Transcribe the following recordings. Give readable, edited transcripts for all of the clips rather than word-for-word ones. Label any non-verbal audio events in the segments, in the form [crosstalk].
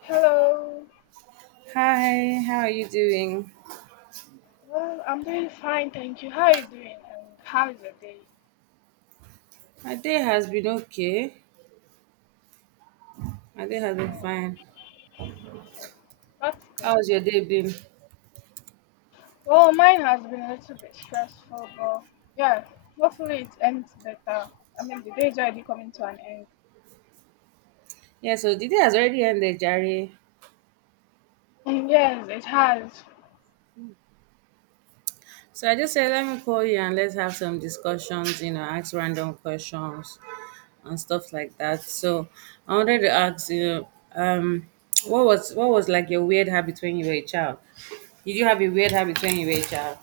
Hello. Hi, how are you doing? Well, I'm doing fine, thank you. How are you doing? And how is your day? My day has been okay. My day has been Oh, fine. okay, that's good. How's your day been? Well, mine has been a little bit stressful, but yeah, hopefully it ends better. I mean, the day is already coming to an end. Yeah, so the day has already ended, Jerry. And yes, it has. So I just said, let me call you and let's have some discussions, you know, ask random questions and stuff like that. So I wanted to ask you, um, what was like your weird habit when you were a child? Did you have a weird habit when you were a child?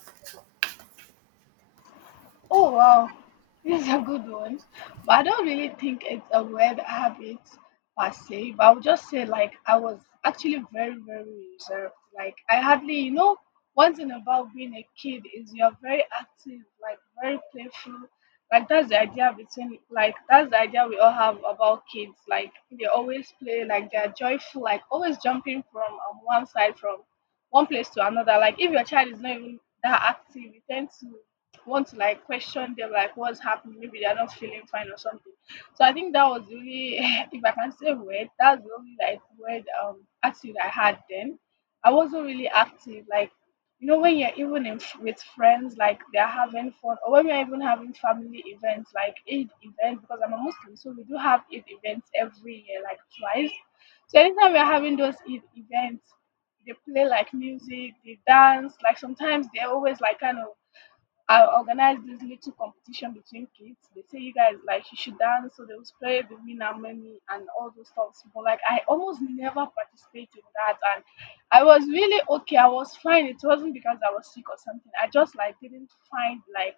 Oh wow, this is a good one. But I don't really think it's a weird habit per se, but I would just say like I was actually very, very reserved. Like I hardly, one thing about being a kid is you're very active, like very playful. Like that's the idea we all have about kids. Like they always play, like they're joyful, like always jumping from one place to another. Like if your child is not even that active, you tend to want to like question them, like what's happening, maybe they're not feeling fine or something. So I think that was the only, [laughs] if I can say weird, that's the only like weird attitude I had then. I wasn't really active, like when you're even with friends, like they're having fun, or when we're even having family events like Eid events, because I'm a Muslim. So we do have Eid events every year, like twice. So anytime we're having those Eid events, they play like music, they dance, like sometimes they're always like kind of I organized this little competition between kids. They say, you guys, like, you should dance, so they will play the winner money and all those stuff. But like I almost never participate in that, and I was really okay. I was fine. It wasn't because I was sick or something. I just like didn't find like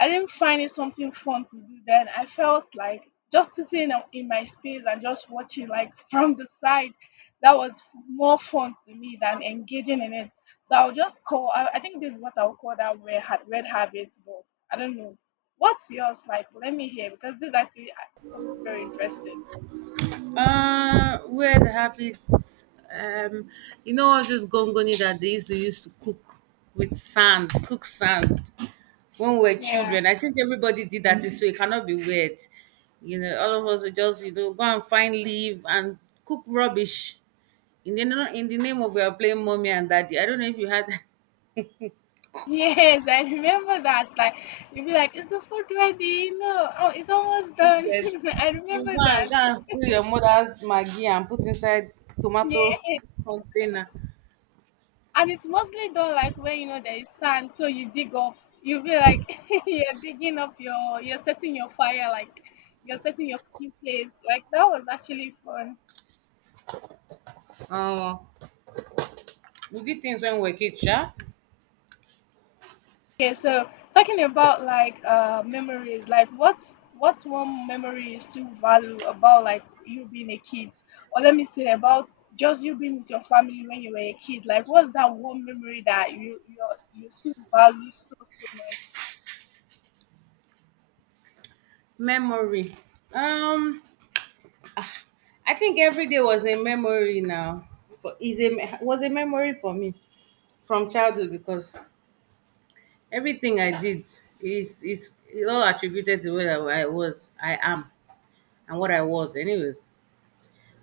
I didn't find it something fun to do then. I felt like just sitting in my space and just watching, like [laughs] from the side, that was more fun to me than engaging in it. So I think this is what I'll call that red habit. But I don't know. What's yours like? Let me hear, because this is actually something very interesting. Weird habits. Um, you know all this gongoni that they used to use to cook with sand, cook sand when we were Yeah. children. [laughs] I think everybody did that this way. It cannot be weird. You know, all of us are just, you know, go and find leaf and cook rubbish in the name of we are playing mommy and daddy. I don't know if you had. Yes, I remember that. Like, you'd be like, "Is the food ready? No, oh, it's [laughs] almost You done." get, [laughs] I you remember go and that. go and steal your mother's maggi and put inside tomato [laughs] [laughs] container. And it's mostly done like where there is sand, so you dig up. You'll be like, [laughs] you're digging up your you're setting your fire, like you're setting your cooking place. Like that was actually fun. Um, we did things when we were kids, yeah? Okay, so talking about like memories, like what's one memory you still value about like you being a kid? Or let me say about just you being with your family when you were a kid. Like what's that one memory that you still value so much? Memory. Um, I think every day was a memory now. For is a me- Was a memory for me from childhood because everything I did is it all attributed to where I was, I am, and what I was. Anyways,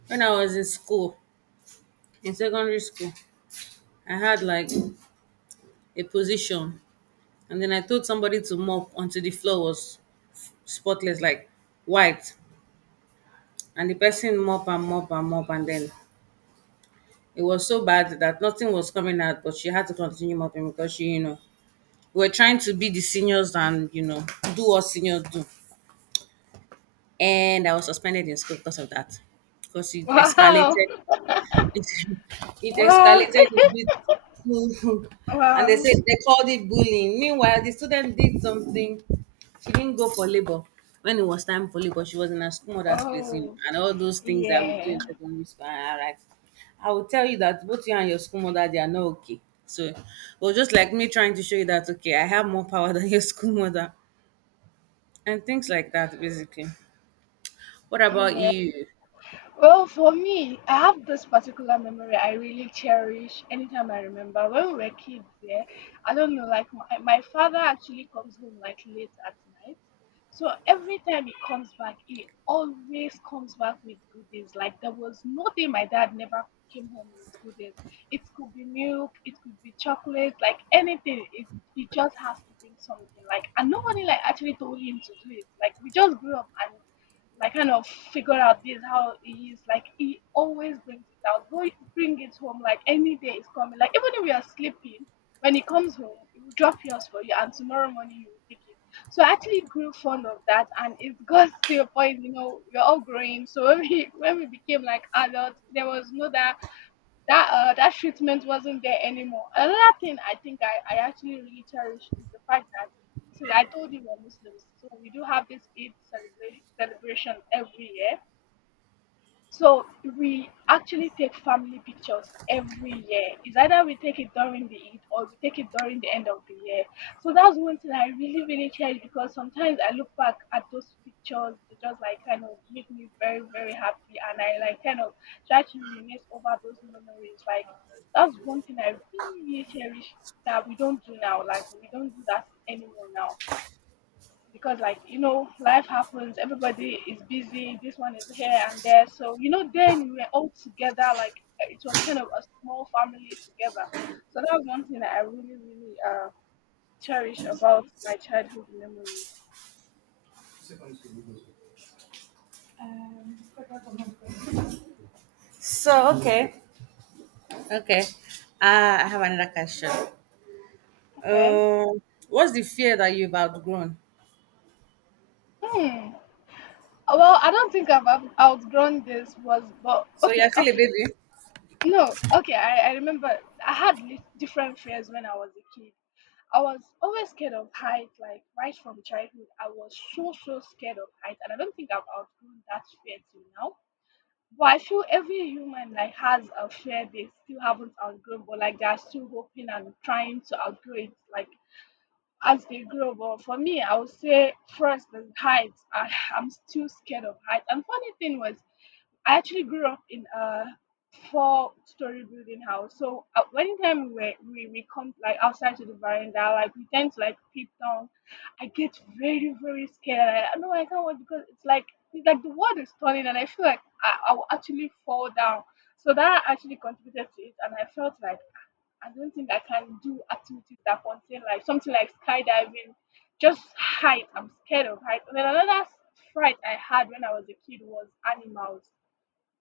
when I was in school, in secondary school, I had like a position, and then I told somebody to mop until the floor was spotless, like white, and the person mop and mop and mop, and then it was so bad that nothing was coming out, but she had to continue mopping because she, you know, we were trying to be the seniors and, you know, do what seniors do. And I was suspended in school because of that. Because it escalated [laughs] it, it Wow. Wow. escalated a bit to, [laughs] [laughs] and they Wow. said they called it bullying. Meanwhile, the student did something. She didn't go for labor. When it was time for labor, she was in her school mother's place, you know, Oh, and all those things that we do in yeah. secondary school. All right, I will tell you that both you and your school mother they are not okay. So, well, just like me trying to show you that okay, I have more power [laughs] than your school mother, and things like that, basically. What about Yeah. you? Well, for me, I have this particular memory I really cherish anytime I remember. When we were kids, yeah, I don't know, like my father actually comes home, like, late at night. So every time he comes back, he always comes back with goodies. Like there was no day my dad never came home with goodies. It could be milk, it could be chocolate, like anything. It he just has to bring something. Like, and nobody like actually told him to do it. Like we just grew up and I kind of figure out this how he is. Like he always brings it out. Go bring it home. Like any day is coming. Like even if we are sleeping, when he comes home, he will drop yours for you, and tomorrow morning you will take it. So I actually grew fond of that, and it got to a point. We're all growing. So [laughs] when we became like adults, there was no that that that treatment wasn't there anymore. Another thing I think I actually really cherish is the fact that, since I told you we're Muslims, so we do have this Eid celebration every year. So we actually take family pictures every year. It's either we take it during the Eid or we take it during the end of the year. So that's one thing I really, really cherish, because sometimes I look back at those pictures, they just like kind of make me very, very happy, and I like kind of try to reminisce over those memories. Like that's one thing I really, really cherish that we don't do now. Like we don't do that anymore now, because, like, life happens, everybody is busy, this one is here and there. So then we were all together, like, it was kind of a small family together. So that was one thing that I really, really cherish about my childhood memories. So okay, okay. I have another question. Okay. Um, what's the fear that you've outgrown? Hmm. Well, I don't think I've outgrown this, was, but So you're okay, still a okay. baby? No, okay, I remember. I had different fears when I was a kid. I was always scared of height, like right from childhood. I was so, so scared of height, and I don't think I've outgrown that fear till now. But I feel every human like has a fear they still haven't outgrown, but like they're still hoping and trying to outgrow it, like as they grow. But for me, I would say first is height. I'm still scared of height. And funny thing was, I actually grew up in a four-story building house. So anytime we come like outside to the veranda, like we tend to like peep down. I get very, very scared. I know I can't watch, because it's like the world is turning, and I feel like I will actually fall down. So that actually contributed to it, and I felt like I don't think I can do activities that contain like something like skydiving, just height. I'm scared of height. And then another fright I had when I was a kid was animals.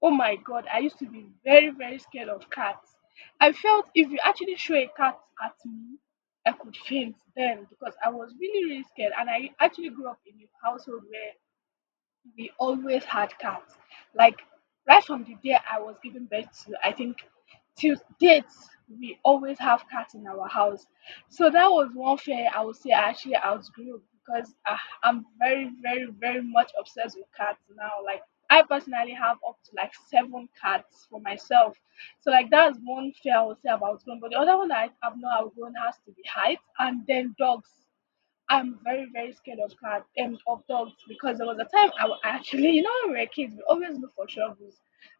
Oh my god, I used to be very, very scared of cats. I felt if you actually show a cat at me, I could faint then because I was really, really scared. And I actually grew up in a household where we always had cats. Like right from the day I was given birth to, I think till date, we always have cats in our house. So that was one fear I would say I actually outgrew, because I'm very, very, very much obsessed with cats now. Like I personally have up to like seven cats for myself. So like that's one fear I would say about outgrown. But the other one that I have not outgrown has to be height and then dogs. I'm very, very scared of cats and of dogs, because there was a time I actually, when we were kids, we always look for troubles.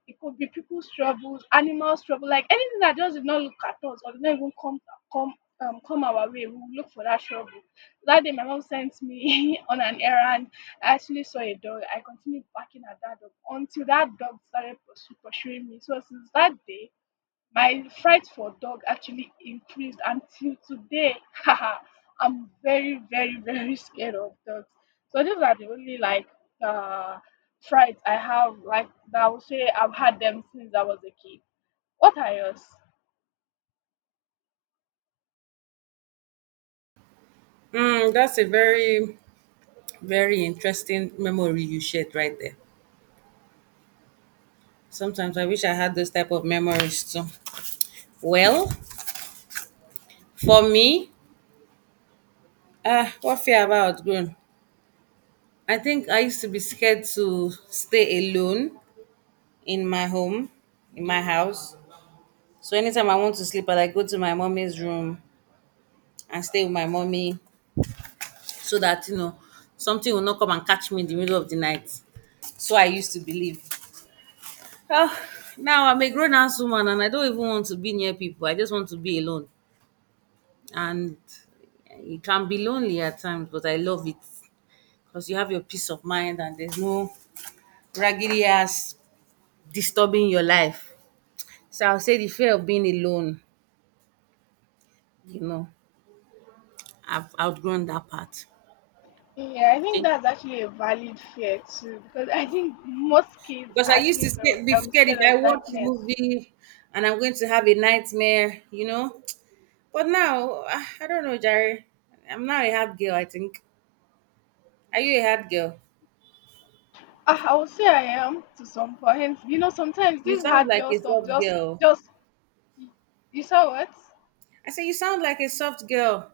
It could be people's troubles, animals' trouble, like anything that just did not look at us or did not even come come our way. We will look for that trouble. That day, my mom sent me [laughs] on an errand. I actually saw a dog. I continued barking at that dog until that dog started pursuing me. So since that day, my fright for dog actually increased until today. [laughs] Haha, I'm very, very, very scared of dogs. So these are the only like uh frights I have, like, that I would say I've had them since I was a kid. What are yours? Mm, that's a very, very interesting memory you shared right there. Sometimes I wish I had those type of memories too. Well, for me, what fear have I outgrown? I think I used to be scared to stay alone in my home, in my house. So anytime I want to sleep, I like go to my mommy's room and stay with my mommy so that you know something will not come and catch me in the middle of the night. So I used to believe. Well, now I'm a grown ass woman and I don't even want to be near people. I just want to be alone. And it can be lonely at times, but I love it because you have your peace of mind and there's no raggedy ass disturbing your life. So I'll say the fear of being alone, you know, I've outgrown that part. Yeah, I think Okay. that's actually a valid fear too, because I think most kids Because I are used to actually be scared if scared I of watch a darkness. movie and I'm going to have a nightmare, you know. But now, ah, I don't know, Jerry. I'm now a hard girl, I think. Are you a hard girl? I would say I am to some point. Sometimes You this sound hard like girl a stuff soft just, girl. You saw what? I say you sound like a soft girl.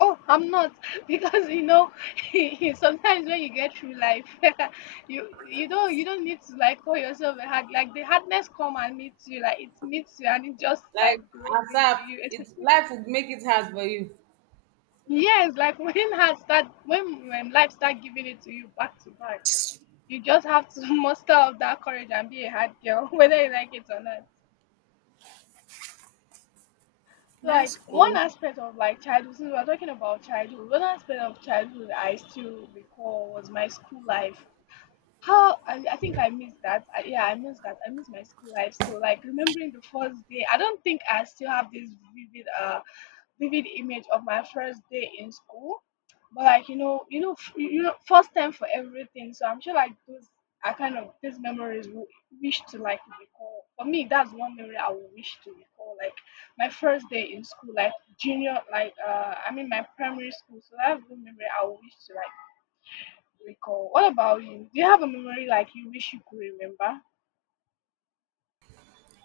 Oh, I'm not, [laughs] because [laughs] sometimes when you get through life, [laughs] you don't need to like call yourself a hard, like, the hardness come and meets you, like it meets you, and it just like Like grows into ASAP, you. it Especially life would make it hard for you. yes, like [laughs] when life start giving it to you back to back, you just have to [laughs] muster up that courage and be a hard girl, [laughs] whether you like it or not. That's Like one cool. aspect of like childhood, since we're talking about childhood, one aspect of childhood I still recall was my school life. How I think I missed that. Yeah, I missed that. I missed my school life. So like remembering the first day, I don't think I still have this vivid, uh, vivid image of my first day in school. But like first time for everything. So I'm sure like those are kind of these memories we wish to like recall. For me, that's one memory I would wish to recall. Like my first day in school, like junior, like I mean my primary school. So that's one memory I would wish to like recall. What about you? Do you have a memory like you wish you could remember?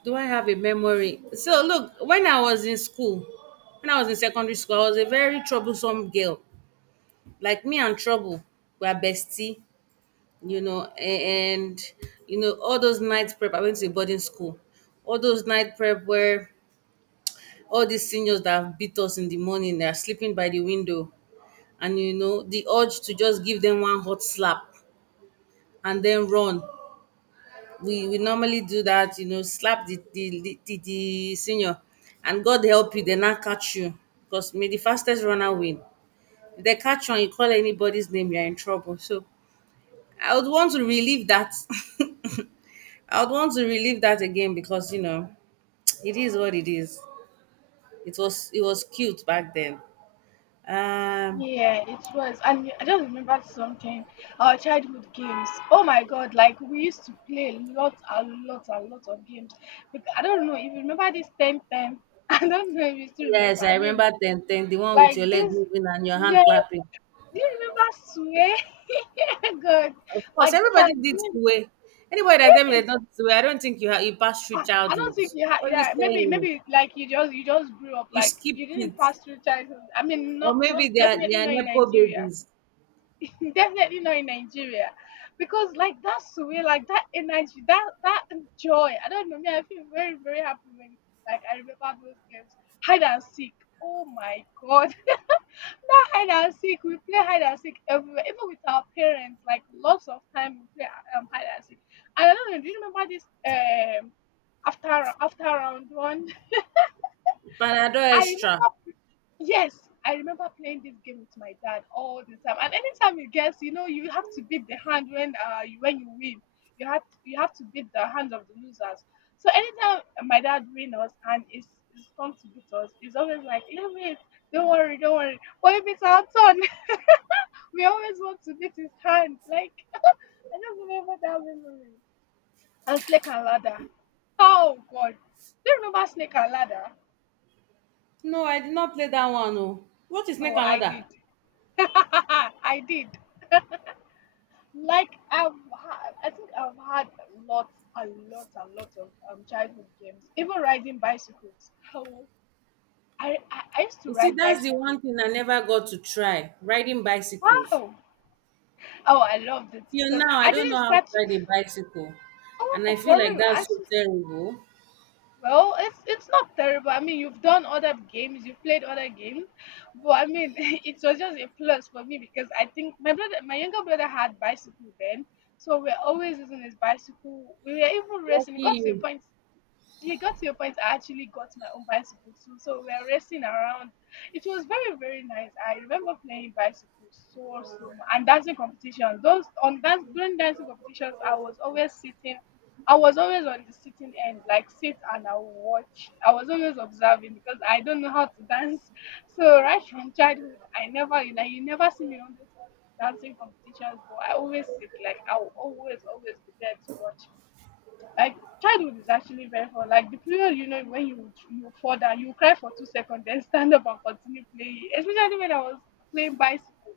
Do I have a memory? So look, when I was in school, when I was in secondary school, I was a very troublesome girl. Like me and trouble were bestie, you know, and you know all those night prep. I went to a boarding school. All those night prep where all these seniors that have beat us in the morning they are sleeping by the window, and you know the urge to just give them one hot slap and then run, we normally do that, you know, slap the senior, and god help you they not catch you because may the fastest runner win. If they catch you and you call anybody's name you're in trouble. So I would want to relieve that. [laughs] I would want to relieve that again because you know [tsk] it is what it is. It was cute back then. um Yeah, it was. And I just remembered something. Our childhood games. Oh my God! Like we used to play a lot, a lot, a lot of games. But I don't know if you remember this ten ten. [laughs] I don't know if you still Yes, remember. I I mean, remember ten ten, the one with like your leg this. moving and your hand Yeah. clapping. Do you remember Sway? [laughs] God, Of course, like this are everybody did games. way. Anybody that tell me they don't way, I don't think you passed through I don't childhood. think you had. What are you Yeah, maybe, saying? maybe like you just grew up You like skipped you didn't it, pass through childhood. I mean, or not maybe not they definitely are not in nepo Nigeria, babies. [laughs] definitely not in Nigeria, because like that's the way, like that energy, that joy. I don't know me. I feel very very happy when like I remember those games, hide and seek. Oh my God, hide and seek. We play hide and seek everywhere, even with our parents. Like lots of time we play hide and seek. And I don't know. Do you remember this after round one? Panadol [laughs] I extra. remember. Yes, I remember playing this game with my dad all the time. And anytime you guess, you know, you have to beat the hand when when you win. You have to beat the hands of the losers. So anytime my dad wins us and it's come to beat us, it's always like, leave it, don't worry, don't worry. But if it's our turn, [laughs] we always want to beat his hand. Like, I just remember that memory. And Snake and Ladder. Oh, God. Do you remember Snake and Ladder? No, I did not play that one. Oh, what is snake Oh, and I ladder? did. [laughs] I did. Like, I think I've had lots, a lot of childhood games. Even riding bicycles. Oh, I used to You see, ride that's the one bicycles. thing I never got to try riding bicycles. Wow. Oh, I loved it Till because now, I I don't know didn't how to start. ride a [laughs] bicycle, and I Oh, feel for like real. that's I, so terrible. well, it's not terrible. I mean, you've done other games, you've played other games, but I mean, [laughs] it was just a plus for me because I think my brother, my younger brother, had bicycle then, so we're always using his bicycle. We were even racing. Lucky It got to a you. point. You got to your point. I actually got my own bicycle too. So we were racing around. It was very, very nice. I remember playing bicycle so, so much. And dancing competition. Those on dance during dancing competitions, I was always sitting. I was always on the sitting end, like sit and I will watch. I was always observing because I don't know how to dance. So right from childhood, I never, you know, you never see me on those dancing competitions, but I always sit like I will always, always be there to watch. Like childhood is actually very fun. Like the period, you know, when you fall down, you cry for 2 seconds, then stand up and continue playing. Especially when I was playing bicycle,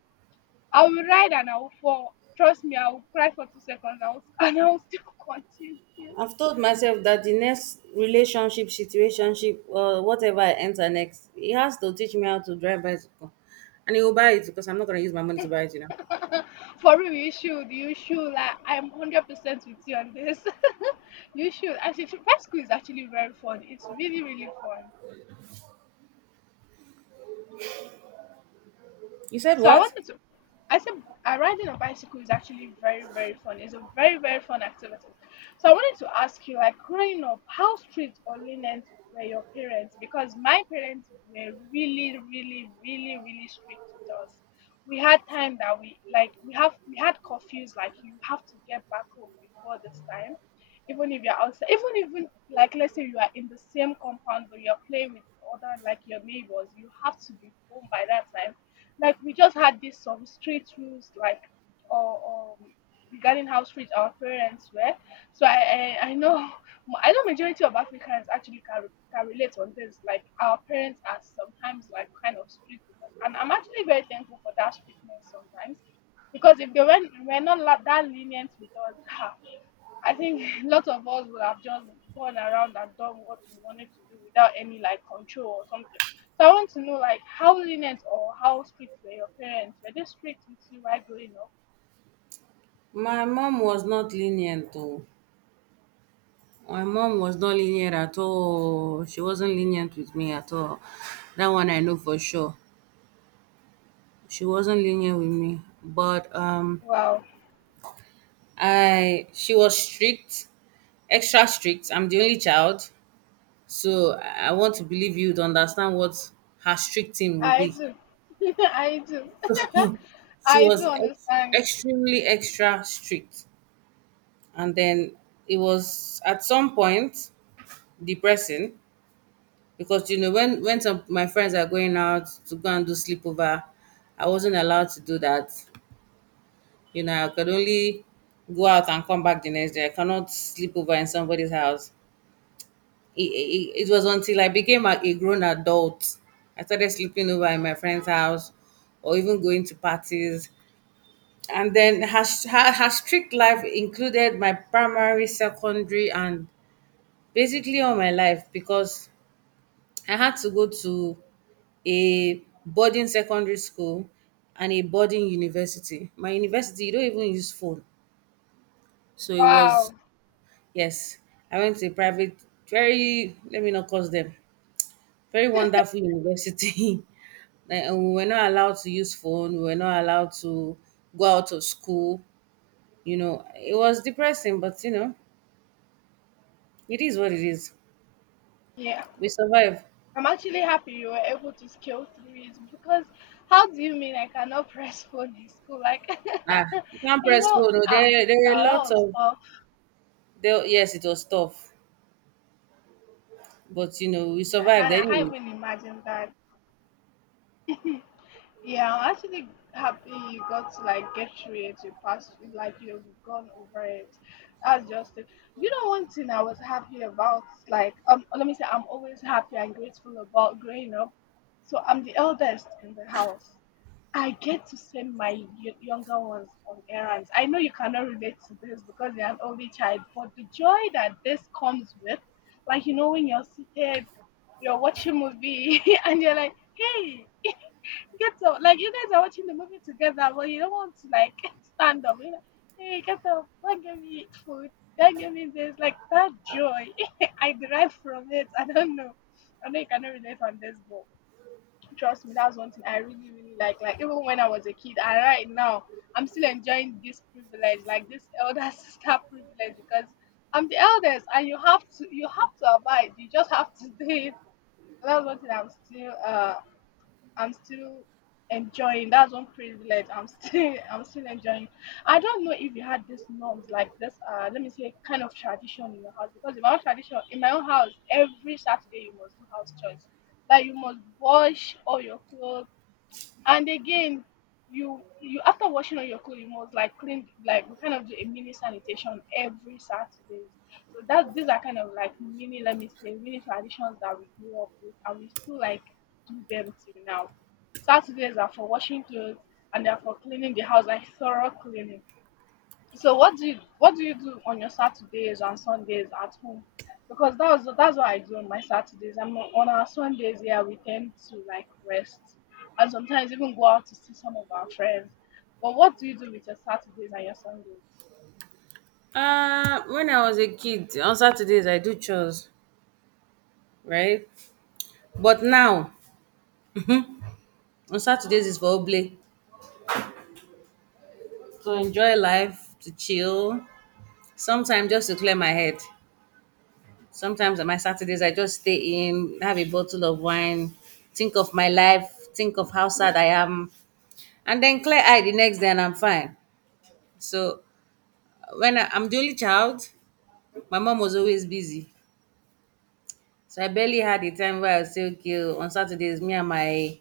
I will ride and I will fall. Trust me, I will cry for 2 seconds. I will [laughs] and I will still continue. I've told myself that the next relationship, situationship, or whatever I enter next, it has to teach me how to drive bicycle. And he will buy it because I'm not going to use my money to buy it, you know. For real, you should, you should. Like I'm 100% with you on this. [laughs] You should. Actually, bicycle is actually very fun. It's really really fun. You said So I what? wanted to. I said riding a bicycle is actually very very fun. It's a very very fun activity. So I wanted to ask you, like growing up, how strict or lenient were your parents? Because my parents were really really really really strict with us. We had time that we like we have we had curfews like you have to get back home before this time. Even if you're outside, even like let's say you are in the same compound but you're playing with other like your neighbors, you have to be home by that time like we just had this some street rules like or um regarding how strict our parents were. So I know [laughs] I know majority of Africans actually can relate on this. Like our parents are sometimes like kind of strict with us, and I'm actually very thankful for that strictness sometimes because if they were not that lenient with us, [laughs] I think [laughs] a lot of us would have just gone around and done what we wanted to do without any like control or something. So I want to know like how lenient or how strict were your parents? Were they strict with you while growing up? My mom was not lenient though. My mom was not lenient at all. She wasn't lenient with me at all. That one I know for sure. She wasn't lenient with me. But Wow, I she was strict, extra strict. I'm the only child. So I want to believe you'd understand what her strict thing will I be. do, [laughs] I do, [laughs] She I do was understand. extremely extra strict. And then it was at some point depressing because, you know, when some, my friends are going out to go and do sleepover, I wasn't allowed to do that. You know, I could only go out and come back the next day. I cannot sleep over in somebody's house. It was until I became a grown adult. I started sleeping over in my friend's house or even going to parties. And then her strict life included my primary, secondary, and basically all my life because I had to go to a boarding secondary school and a boarding university. My university, you don't even use phone. So it was, Wow, yes, I went to a private, very, let me not cause them, very wonderful university. [laughs] Like, and we were not allowed to use phone. We were not allowed to go out of school. You know, it was depressing, but you know, it is what it is. yeah. We survive. I'm actually happy you were able to scale through it because how do you mean I cannot [laughs] press phone in school? Like, Ah, you can't [laughs] you press know, phone. Oh, ah, there are now that lots was of. tough. There, yes, it was tough, but you know, we Yeah, survived and I anyway. can't even imagine that. Yeah, I'm actually happy you got to like get through it. You passed, it, like you've gone over it. That's just it. You know, one thing I was happy about, like, let me say, I'm always happy and grateful about growing up. So I'm the eldest in the house. I get to send my younger ones on errands. I know you cannot relate to this because you're an only child, but the joy that this comes with, like, you know, when you're seated, you're watching movie, [laughs] and you're like, hey, get up. Like, you guys are watching the movie together, but you don't want to, like, [laughs] stand up. You're like, hey, get up. Don't give me food. Don't give me this. Like, that joy, [laughs] I derive from it. I don't know. I know you cannot relate on this, but trust me, that's one thing I really, really like. Like even when I was a kid, and right now I'm still enjoying this privilege, like this elder [laughs] sister privilege, because I'm the eldest, and you have to abide. You just have to [laughs] do it. That's one thing I'm still enjoying. That's one privilege I'm still, [laughs] I'm still enjoying. I don't know if you had these norms like this. Let me say, kind of tradition in your house, because in my own tradition, in my own house, every Saturday you must do house chores. Like you must wash all your clothes and again, you after washing all your clothes, you must like clean like we kind of do a mini sanitation every Saturday. So that these are kind of like mini, let me say, mini traditions that we grew up with and we still like do them till now. Saturdays are for washing clothes and they are for cleaning the house like thorough cleaning. So what do you do on your Saturdays and Sundays at home? Because that's what I do on my Saturdays. I'm on our Sundays, yeah, we tend to like rest and sometimes even go out to see some of our friends. But what do you do with your Saturdays and your Sundays? When I was a kid, on Saturdays I do chores, right? But now, on Saturdays is for oblate to enjoy life, to chill, sometimes just to clear my head. Sometimes on my Saturdays, I just stay in, have a bottle of wine, think of my life, think of how sad I am, and then clear eye the next day and I'm fine. So I'm the only child, my mom was always busy. So I barely had a time where I would say, okay, on Saturdays, me and my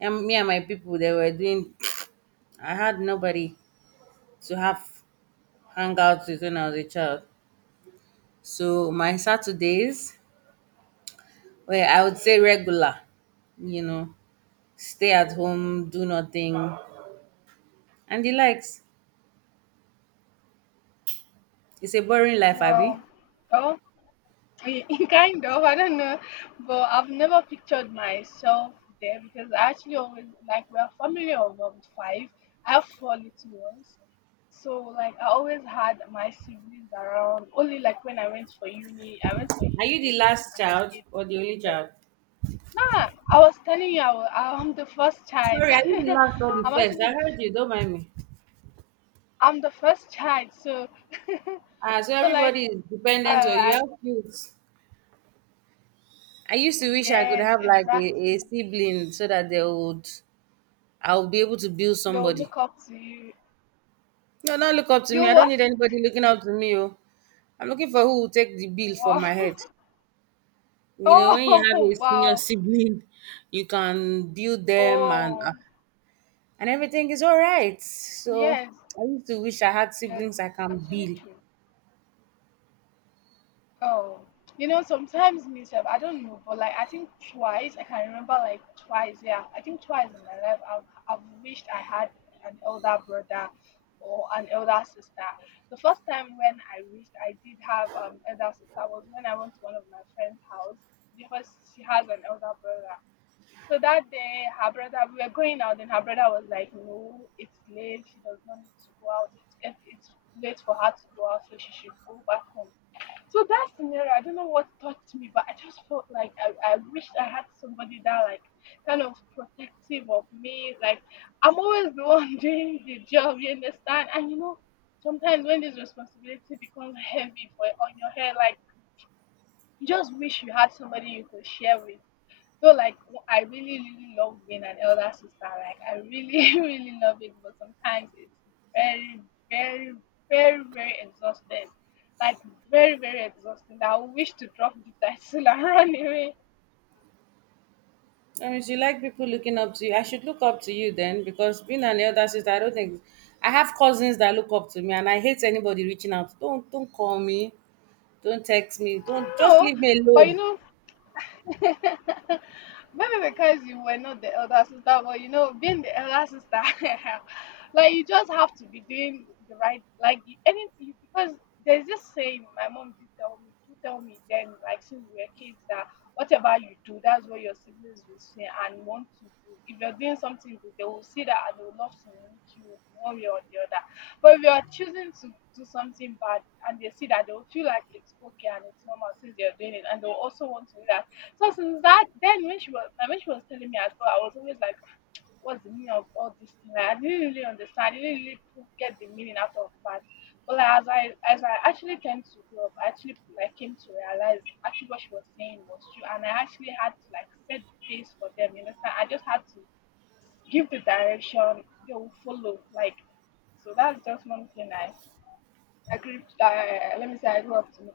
and me and my people they were doing. [tsk] I had nobody to have hangouts with when I was a child. So my Saturdays were, I would say, regular, you know. Stay at home, do nothing, and the likes. It's a boring life, Abby. Wow. I- [laughs] kind of I don't know but I've never pictured myself there because I actually always like we're a family of five. I have four little ones so like I always had my siblings around only like when I went for uni I went for Are you uni the alone last and I child stayed or the only there. child? Nah, I was telling you I'm the first child. Sorry, are you the last or the [laughs] I'm first? actually I the, heard f- you, don't mind me. I'm the first child so Ah, so [laughs] so like everybody is uh dependent on you. I- How cute. I used to wish I could yes have like a exactly sibling so that they would, I would be able to build they'll somebody. look up to you. No, not look up to me. You I don't what? need anybody looking up to me. Oh. I'm looking for who will take the bill for Wow. my head. [laughs] You know, when you have Oh, a [laughs] senior wow. sibling, you can build them and ah, Oh, and everything is all right. So yes, I used to wish I had yes. siblings I can Actually, be. true. Oh, you know, sometimes myself, I don't know, but like I think twice, I can remember like twice. Yeah, I think twice in my life, I've wished I had an elder brother or an elder sister. The first time when I wished I did have elder sister was when I went to one of my friend's house because she has an elder brother. So that day, her brother, we were going out, and her brother was like, "No, it's late. She does not need to go out. It's late for her to go out, so she should go back home." So that scenario, I don't know what touched me, but I just felt like I wished I had somebody that like kind of protective of me. Like I'm always the one [laughs] doing the job, you understand? And you know, sometimes when this responsibility becomes heavy for on your head, like you just wish you had somebody you could share with so I really really love being an elder sister. Like I really [laughs] really love it, but sometimes it's very very very very exhausting. Like very very exhausting. I wish to drop the title [laughs] and run away. I mean, you like people looking up to you. I should look up to you then, because being an elder sister, I don't think I have cousins that look up to me, and I hate anybody reaching out. Don't call me, don't text me, don't just No, leave me but you alone. know [laughs] maybe because you were not the elder sister, but you know, being the elder sister, [laughs] like you just have to be doing the right, because there's this saying my mom do tell me then, like since we were kids, that whatever you do, that's what your siblings will say and want to do. If you're doing something good, they will see that and they will love to mimic you in one way or the other. But if you're choosing to do something bad and they see that, they will feel like it's okay and it's normal since you're doing it, and they'll also want to do that so since that, then when she was telling me as well, I was always like, what's the meaning of all this thing? Like, I didn't really understand. I didn't really pu- get the meaning out of that. But like, as I actually came to grow up, I actually like came to realize actually what she was saying was true, and I actually had to like set the pace for them. You understand? I just had to give the direction they will follow. Like, so that's just one thing I grew up, let me say I grew up to know.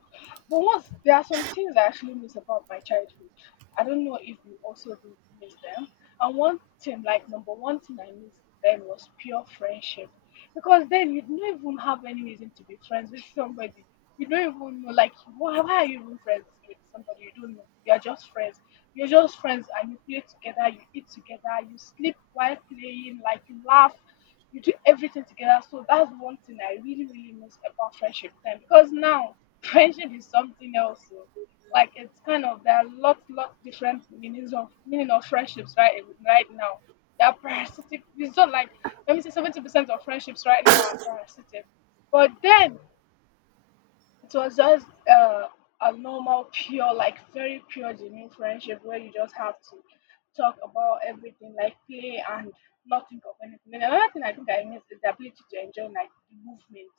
But once there are some things I actually miss about my childhood. I don't know if you also do miss them. And one thing, like number one thing I missed then was pure friendship. Because then you don't even have any reason to be friends with somebody. You don't even know, like, why are you even friends with somebody you don't know? You're just friends. You're just friends and you play together, you eat together, you sleep while playing, like, you laugh you do everything together. So that's one thing I really, really miss about friendship time because now [laughs] friendship is something else. So like it's kind of there are lots different meaning of friendships right now. They are parasitic. It's not like let me say 70% of friendships right now are parasitic, but then it was just a normal, pure, like very pure, genuine friendship where you just have to talk about everything, like play and not think of anything. And another thing I think I miss is the ability to enjoy like the movement.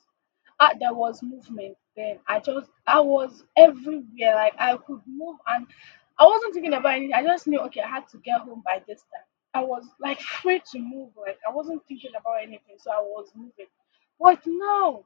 Ah, there was movement then. I was everywhere. Like I could move and I wasn't thinking about anything. I just knew okay, I had to get home by this time. I was like free to move. Like I wasn't thinking about anything, so I was moving. But now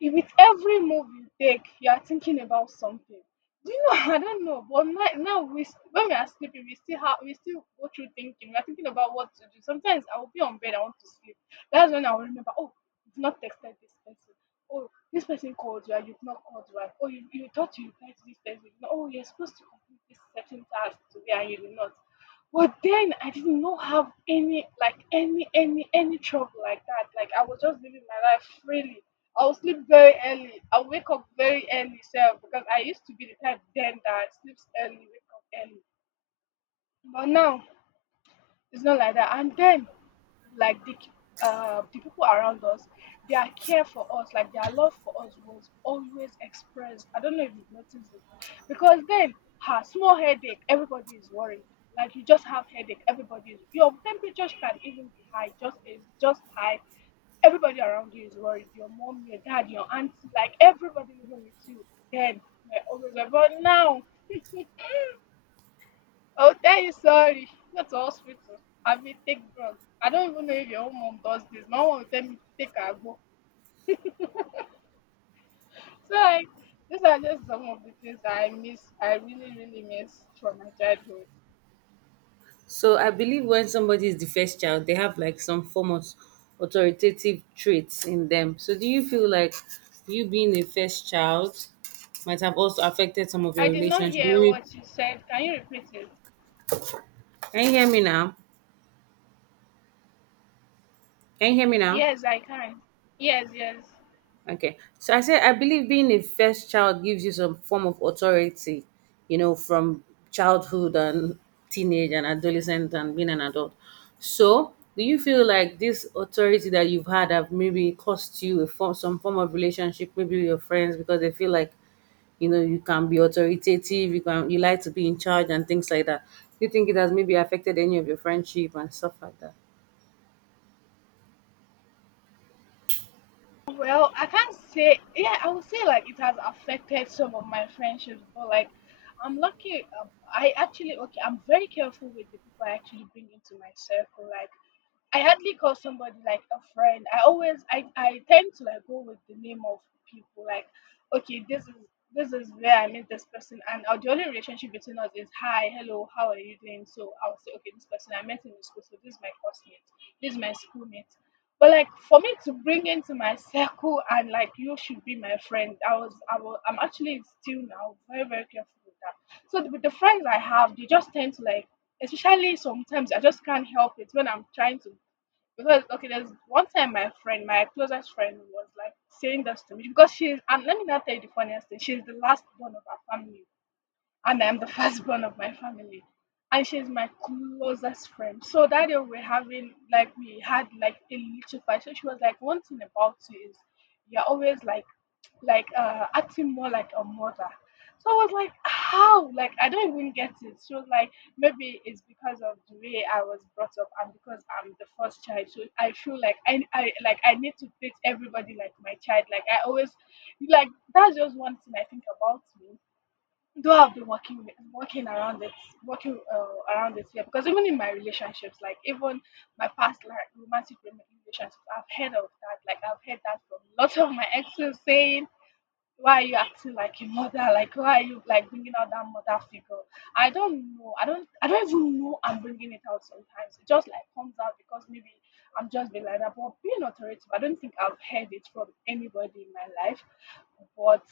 if with every move you take, you are thinking about something. Do you know? [laughs] I don't know. But now, when we are sleeping, we still go through thinking. We are thinking about what to do. Sometimes I will be on bed, I want to sleep. That's when I will remember. Oh, you've not texted this person. Oh, this person called you, and you've not called you back. Oh, you thought you replied to this person. You know, oh, you're supposed to complete this certain task today, and you did not. But then I did not have any any trouble like that. Like I was just living my life freely. I will sleep very early. I'll wake up very early self because I used to be the type then that sleeps early, wake up early. But now it's not like that. And then, like the the people around us, their care for us, like their love for us, was always expressed. I don't know if you noticed it, because then, ha, small headache, everybody is worried. Like you just have headache, everybody is. Your temperature can even be high, just high. Everybody around you is worried. Your mom, your dad, your auntie, like everybody living with you. Then we're always worried. But now I will tell you sorry, not to hospital. I mean, take drug. I don't even know if your own mom does this. My mom will tell me to take agbo. So like, these are just some of the things that I miss. I really, really miss from my childhood. So I believe when somebody is the first child, they have like some form of authoritative traits in them. So do you feel like you being a first child might have also affected some of I your did not relationship? hear Maybe. what you said. Can you repeat it? Can you hear me now? Can you hear me now? Yes, I can. Yes, yes. Okay. So I said, I believe being a first child gives you some form of authority, you know, from childhood and teenage and adolescent and being an adult. So do you feel like this authority that you've had have maybe cost you a form, some form of relationship, maybe with your friends, because they feel like, you know, you can be authoritative, you like to be in charge and things like that. Do you think it has maybe affected any of your friendship and stuff like that? Well, I can't say. Yeah, I would say like it has affected some of my friendships, but like I'm lucky. I actually okay. I'm very careful with the people I actually bring into my circle. Like I hardly call somebody like a friend. I tend to like go with the name of people. Like, okay, this is where I met this person and our the only relationship between us is hi, hello, how are you doing? So I'll say, okay, this person I met him in the school, so this is my classmate, this is my schoolmate. But like for me to bring into my circle and like you should be my friend, I'm actually still now very, very careful with that. So the, with the friends I have, they just tend to like especially sometimes I just can't help it when I'm trying to because okay, there's one time my friend, my closest friend, was like saying this to me because she's and let me not tell you the funniest thing. She's the last born of her family and I'm the [laughs] firstborn of my family. And she's my closest friend. So that day we are having we had like a little fight. So she was like, one thing about you is you're always like acting more like a mother. So I was like, how? Like I don't even get it. She was like, maybe it's because of the way I was brought up and because I'm the first child. So I feel like I need to treat everybody like my child. Like I always like that's just one thing I think about me. Though I've been working around it, yeah. Because even in my relationships, like even my past like romantic relationships, I've heard of that. Like I've heard that from lots of my exes saying why are you acting like a mother? Like why are you like bringing out that mother figure? I don't know. I don't. I don't even know I'm bringing it out. Sometimes it just like comes out because maybe I'm just being like that. But being authoritative, I don't think I've heard it from anybody in my life. But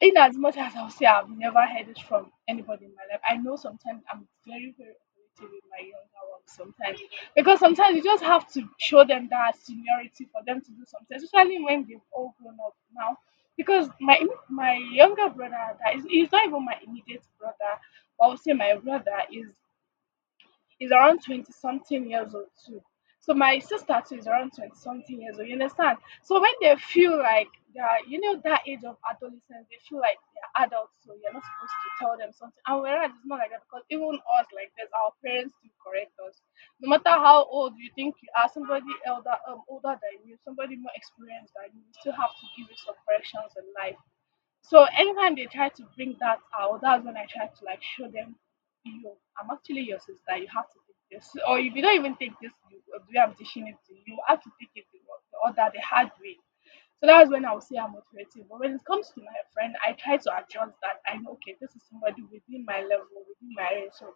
in as much as I'll say I've never heard it from anybody in my life, I know sometimes I'm very very authoritative with my younger ones sometimes because sometimes you just have to show them that seniority for them to do something, especially when they've all grown up now because my younger brother that is he's not even my immediate brother but I would say my brother is around 20 something years old too so my sister too is around 20 something years old you understand so when they feel like they're you know that age of adolescence they feel like they're adults so you're not supposed to tell them something and whereas it's not like that because even us like this our parents do correct us no matter how old you think you are somebody elder older than you somebody more experienced than you you still have to give you some corrections in life so anytime they try to bring that out, that's when I try to like show them, yo, I'm actually your sister. You have to take this, or if you don't even take this, you, the way I'm teaching it to you, you have to take it the other, the hard way. So that's when I would say I'm motivated. But when it comes to my friend, I try to adjust that. I know, okay, this is somebody within my level, within my range, so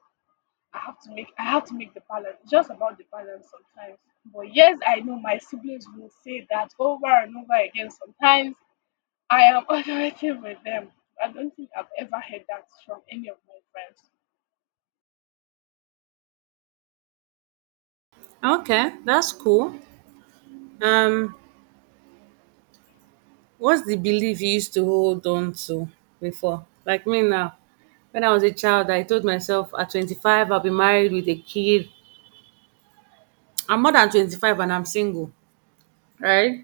I have to make the balance. It's just about the balance sometimes. But yes, I know my siblings will say that over and over again sometimes I am [laughs] authoritative with them. I don't think I've ever heard that from any of my friends. Okay, that's cool. Um, What's the belief you used to hold on to before? Like me now, when I was a child, I told myself at 25, I'll be married with a kid. I'm more than 25 and I'm single, right?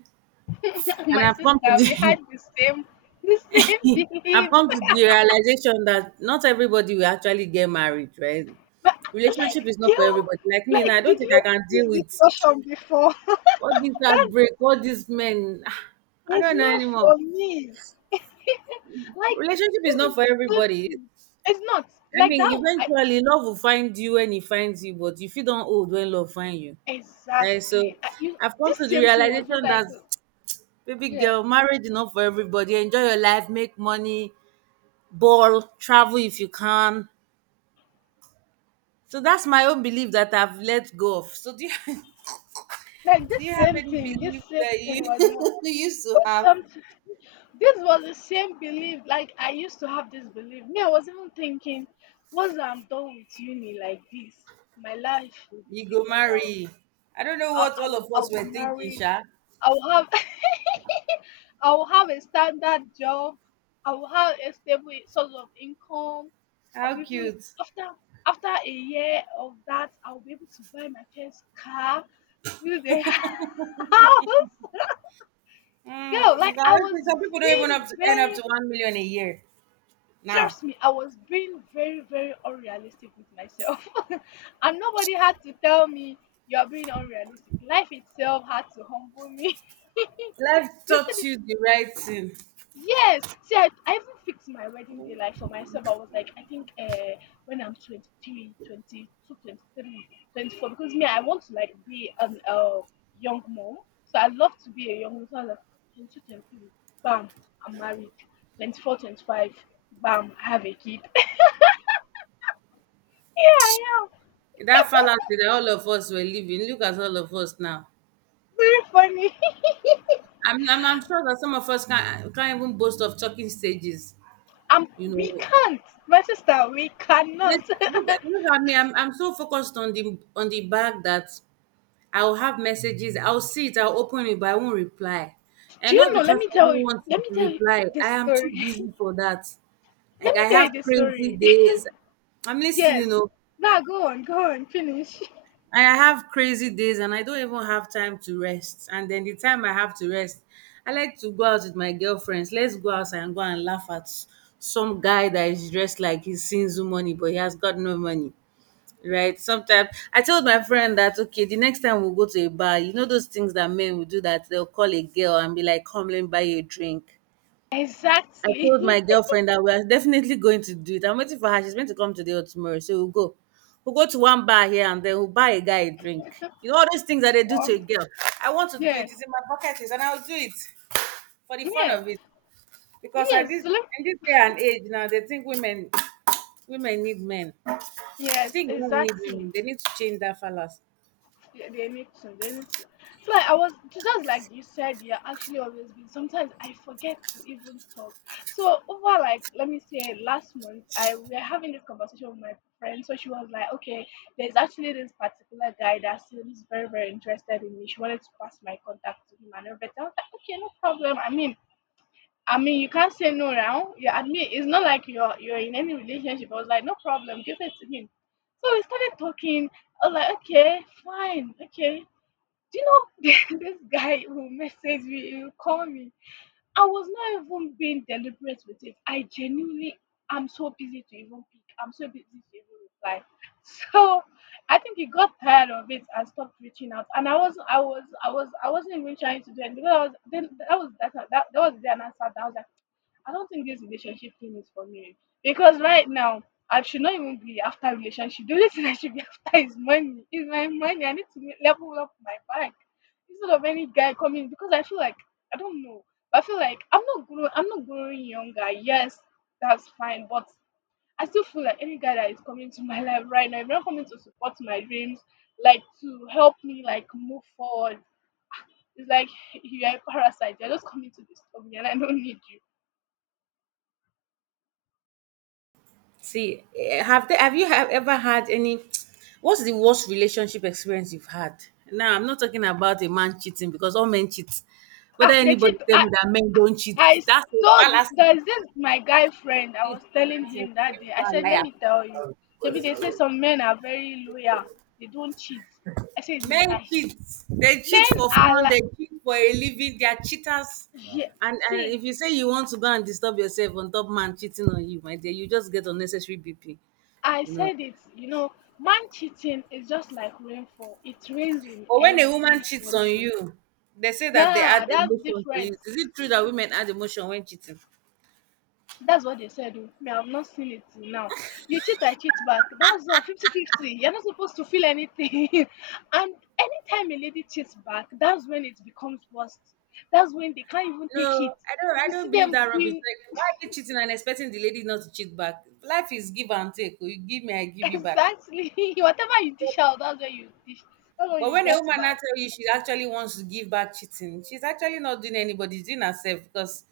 [laughs] And my I've come to sister, we the had the same [laughs] [laughs] I've belief. come to the realization that not everybody will actually get married, right? But like Relationship is not for yo, everybody. Like me, now like I don't did think we I can deal have this with discussion before? [laughs] all this That's heartbreak, all these men. [sighs] I It's don't know not anymore. for me. [laughs] like Relationship is this not is for the same everybody. thing. It's not. I Like mean, that I, eventually love will find you when he finds you, but you feel don't old when love find you. And so exactly. I, you, I've come This to the same thing was realization what I that told. [tsk] baby Yeah. girl, marriage is not for everybody. Enjoy your life, make money, ball, travel if you can. So that's my own belief that I've let go of. So do you, [laughs] Like do you have any this belief same that thing you, was more [laughs] you used to was have? something this was the same belief. Like I used to have this belief. Me, I was even thinking, once I'm done with uni like this, my life will be You go figured out. marry. I don't know I'll what all of I'll, I'll us be were thinking, married. Sha. I'll have [laughs] I'll have a standard job. I'll have a stable source of income. How I'll even cute. after after a year of that, I'll be able to buy my first car, build a [laughs] house. Girl, Mm, you like guys, I was some people don't even have being to end up very to 1 million a year. Now, Trust me, I was being very, very unrealistic with myself. [laughs] and nobody had to tell me you're being unrealistic. Life itself had to humble me. [laughs] life They said taught if you the right thing. Yes. See, I even fixed my wedding day like for myself. I was like, I think when I'm 24, because me, I want to like be an young mom. So I love to be a young mom. So I was like, 22, 23, bam, I'm married. 24, 25, bam, I have a kid. [laughs] yeah, I am. That fallacy that all of us were living. Look at all of us now. Very funny. [laughs] I'm sure that some of us can't even boast of talking stages. Um, You we know, can't, my sister. We this- cannot. [laughs] Do look at me. I'm so focused on the bag that I'll have messages. I'll see it. I'll open it, but I won't reply. And you not know? Let because me I don't tell you. want Let me to tell you reply. I this am too story. busy for that. [laughs] Like Let I me tell have you this crazy story. days. I'm listening. You Yes. know, Now go on, finish. [laughs] I have crazy days and I don't even have time to rest. And then the time I have to rest, I like to go out with my girlfriends. Let's go outside and go and laugh at some guy that is dressed like he's Sinzu money, but he has got no money. Right? Sometimes I told my friend that okay, the next time we'll go to a bar, you know those things that men will do that they'll call a girl and be like, come let me buy you a drink. I Exactly. told my [laughs] girlfriend that we're definitely going to do it. I'm waiting for her. She's meant to come today or tomorrow. So we'll go. We'll go to one bar here and then we'll buy a guy a drink. You know, all those things that they do to a Um, girl. I want to do yeah, it. It's in my bucket list and I'll do it for the fun yeah, of it. Because at this yes, look, in this day and age now, they think women women need men. I yes, think men need exactly. women. They need to change that fallacy. Yeah, they need to, they need to. So just like you said, yeah, actually always been. Sometimes I forget to even talk. So over like, let me say, last month, I we were having this conversation with my friend. So she was like, okay, there's actually this particular guy that seems very very interested in me. She wanted to pass my contact to him and everything. I was like, okay, no problem. I mean, you can't say no now. You admit it's not like you're in any relationship. I was like, no problem, give it to him. So we started talking. I was like, okay, fine, okay. Do you know [laughs] this guy will message me, he will call me. I was not even being deliberate with it. I'm so busy to even pick. I'm so busy to even reply. So I think he got tired of it and stopped reaching out. And I wasn't even trying to do it because I was then that was that that, that was the day, and I sat down. Was like, I don't think this relationship thing is for me because right now I should not even be after relationship. The only thing I should be [laughs] after is money. Is my money. I need to level up my bank instead of any guy coming because I feel like I don't know. But I feel like I'm not growing. I'm not growing younger. Yes, that's fine, but I still feel like any guy that is coming to my life right now, if not coming to support my dreams, like to help me like move forward, it's like you're a parasite. You're just coming to disturb me, and I don't need you. See, eh, have they, have you have ever had any? What's the worst relationship experience you've had? Now, I'm not talking about a man cheating because all men cheat. Whether Ah, they anybody cheat. tell me that men don't cheat, I s- that's a Told fallacy. there's this my guy friend. I Please, was put telling that in- him that day. people I said, "Let me tell you, are Shebi, they say some men are very loyal. They don't cheat." I said, "It's a men lie. cheat. They cheat Men for are fun. like, They cheat for a living. They are cheaters. yeah." And See, if you say you want to go and disturb yourself on top man cheating on you, my dear, you just get unnecessary BP. I You know. said it. You know, man cheating is just like rainfall. It rains in But when a woman every cheats on country. you, they say that they add Nah, that's emotion to it. different. Is it true that women add emotion when cheating? That's what they said. Oh. Me, I've not seen it till now. You cheat, I cheat back. That's all 5050. You're not supposed to feel anything. [laughs] and anytime a lady cheats back, that's when it becomes worst. That's when they can't even No, take it. If I you see don't believe that them rubbish. being Like, why are you cheating and expecting the lady not to cheat back? Life is give and take. Oh. You give me, I [laughs] give you back. exactly. [laughs] whatever you But, dish out, that's where you dish. that's what but you when a get woman now back. tell you she actually wants to give back cheating, she's actually not doing anybody, she's doing herself because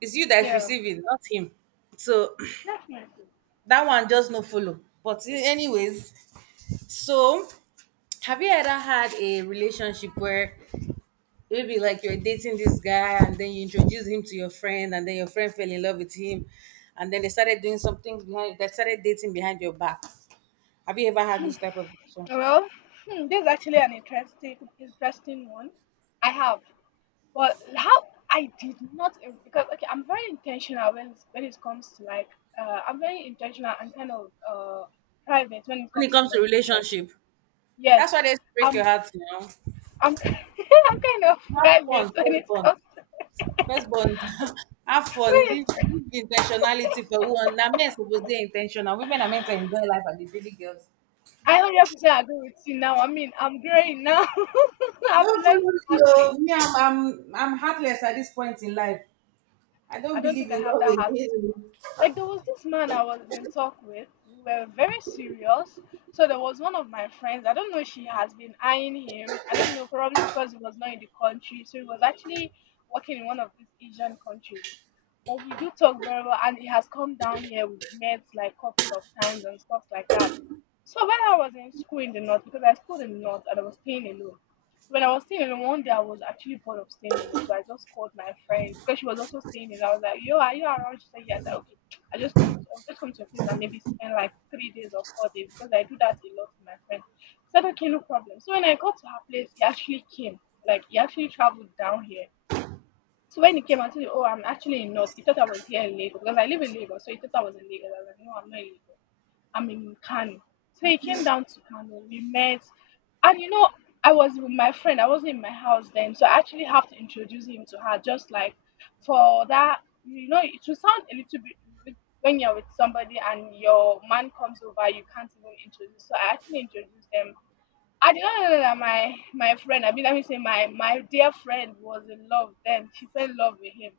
it's you that's Yeah, receiving, not him. So definitely. [clears throat] that one just no follow. But anyways, so have you ever had a relationship where maybe like you're dating this guy and then you introduce him to your friend and then your friend fell in love with him and then they started doing something behind they started dating behind your back? Have you ever had this type of relationship? Well, hmm, this is actually an interesting, interesting one. I have. But how I did not because Okay, I'm very intentional when it comes to like I'm very intentional and kind of private when it When it comes to comes my to relationship. relationship, Yes, that's why they break your I'm heart, you know. I'm [laughs] I'm kind of Have fun private when first, it bond comes to [laughs] first, bond [laughs] have fun, when leave, it's leave intentionality for one. Now men suppose dey intentional, women are meant to enjoy life and be really girls. I 100% agree with you now. I mean, I'm growing now. [laughs] I've Don't follow learned me that way. o, me I'm heartless at this point in life. I I don't don't think believe I in have love that heart. again. Like there was this man I was in talk with. We were very serious. So there was one of my friends. I don't know if she has been eyeing him. I don't know, probably because he was not in the country. So he was actually working in one of these Asian countries. But we do talk very well, and he has come down here. We've met like couple of times and stuff like that. So when I was in school in the north, because I schooled in the north and I was staying alone. When I was staying alone, one day I was actually bored of staying alone, so I just called my friend because she was also staying alone. I was like, "Yo, are you around?" She said, "Yes." Said, okay. I'll just come to a place and maybe spend like 3 days or 4 days because I do that a lot with my friend. He said, okay, no problem. So when I got to her place, he actually came. Like he actually traveled down here. So when he came and said, oh, I'm actually in North, he thought I was here in Lagos because I live in Lagos. So he thought I was in Lagos. I was like, no, I'm not in Lagos. I'm in Kano. So he came down to Kano. We met, and you know, I was with my friend. I wasn't in my house then, so I actually have to introduce him to her. Just like for that, you know, it will sound a little bit rude when you're with somebody and your man comes over, you can't even introduce. So I actually introduced them. I did not know that my friend, I mean, let me say my dear friend was in love then. She fell in love with him.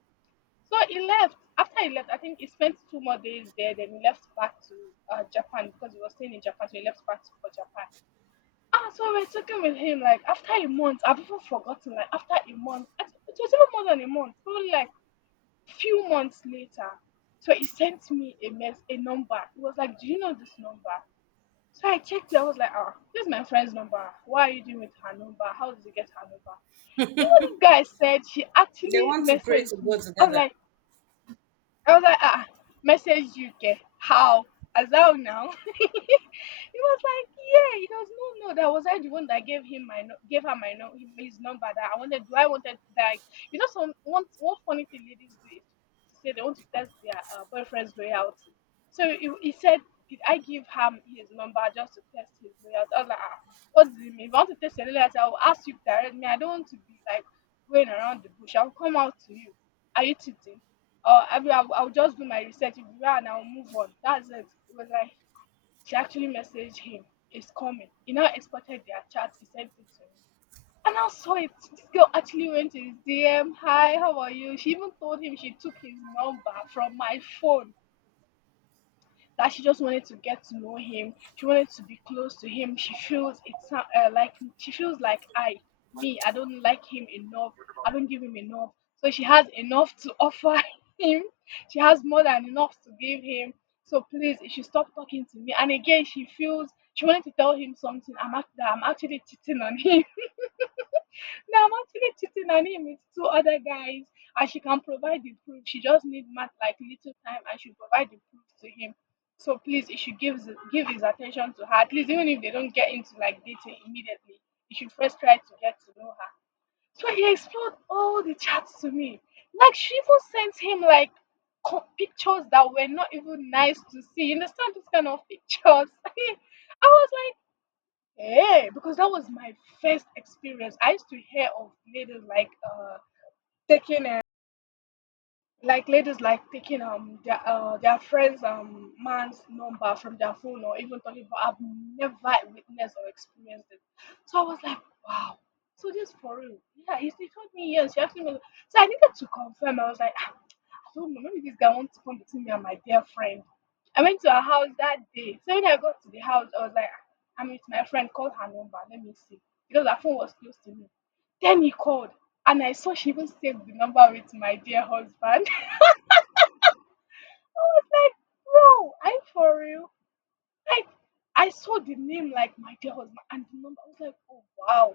So he left. After he left, I think he spent 2 more days there. Then he left back to Japan because he was staying in Japan. So he left back to, for Japan. Ah, so we're talking with him like after a month. I've even forgotten. Like after a month, I think it was even more than a month. Probably like few months later. So he sent me a a number. He was like, "Do you know this number?" So I checked it. I was like, "Ah, this is my friend's number. Why are you doing with her number? How did you get her number?" You know, this guy said she They actually want to pray to messaged God me. I'm together. like, I was like, ah, message UK. How? As well now. [laughs] He was like, yeah. He goes, no, no. That was I the one that gave him gave her his number that I wanted. Do I wanted like You know, some one one funny thing ladies do is to say they want to test their boyfriend's loyalty. So he said, did I give him his number just to test his loyalty? I was like, ah, what do you mean? If I want to test your loyalty, I will ask you directly. I don't want to be like going around the bush. I'll come out to you. Are you cheating? Or I mean, I'll just do my research if you are, and I'll move on. That's it. It was like she actually messaged him, "It's coming." He now exported their chat. He sent it to me. And I saw it. This girl actually went to his DM. Hi, how are you? She even told him she took his number from my phone, that she just wanted to get to know him. She wanted to be close to him. She feels it's like she feels like me, I don't like him enough. I don't give him enough. So she has enough to [laughs] offer him. She has more than enough to give him. So please, you should stop talking to me. And again, she feels she wanted to tell him something. That I'm actually cheating on him. Now I'm actually cheating on him with 2 other guys, and she can provide the proof. She just needs mat like little time, and she'll provide the proof to him. So please, he should give his attention to her. At least, even if they don't get into like dating immediately, he should first try to get to know her. So he explored all the chats to me. Like she even sent him like pictures that were not even nice to see. You understand those kind of pictures? [laughs] I was like. Yeah, because that was my first experience. I used to hear of ladies like taking like ladies like taking their friends man's number from their phone or even talking, but I've never witnessed or experienced it. So I was like, wow. So this for real. Yeah, he told me yes, she asked me, so I needed to confirm. I was like, "Ah, so maybe this guy wants to come between me and my dear friend." I went to her house that day. So when I got to the house, I was like, "Ah, I'm with my friend, call her number, let me see." Because her phone was close to me. Then he called, and I saw she even saved the number with "my dear husband." [laughs] I was like, bro, are you for real? Like, I saw the name like my dear husband and the number. I was like, oh wow.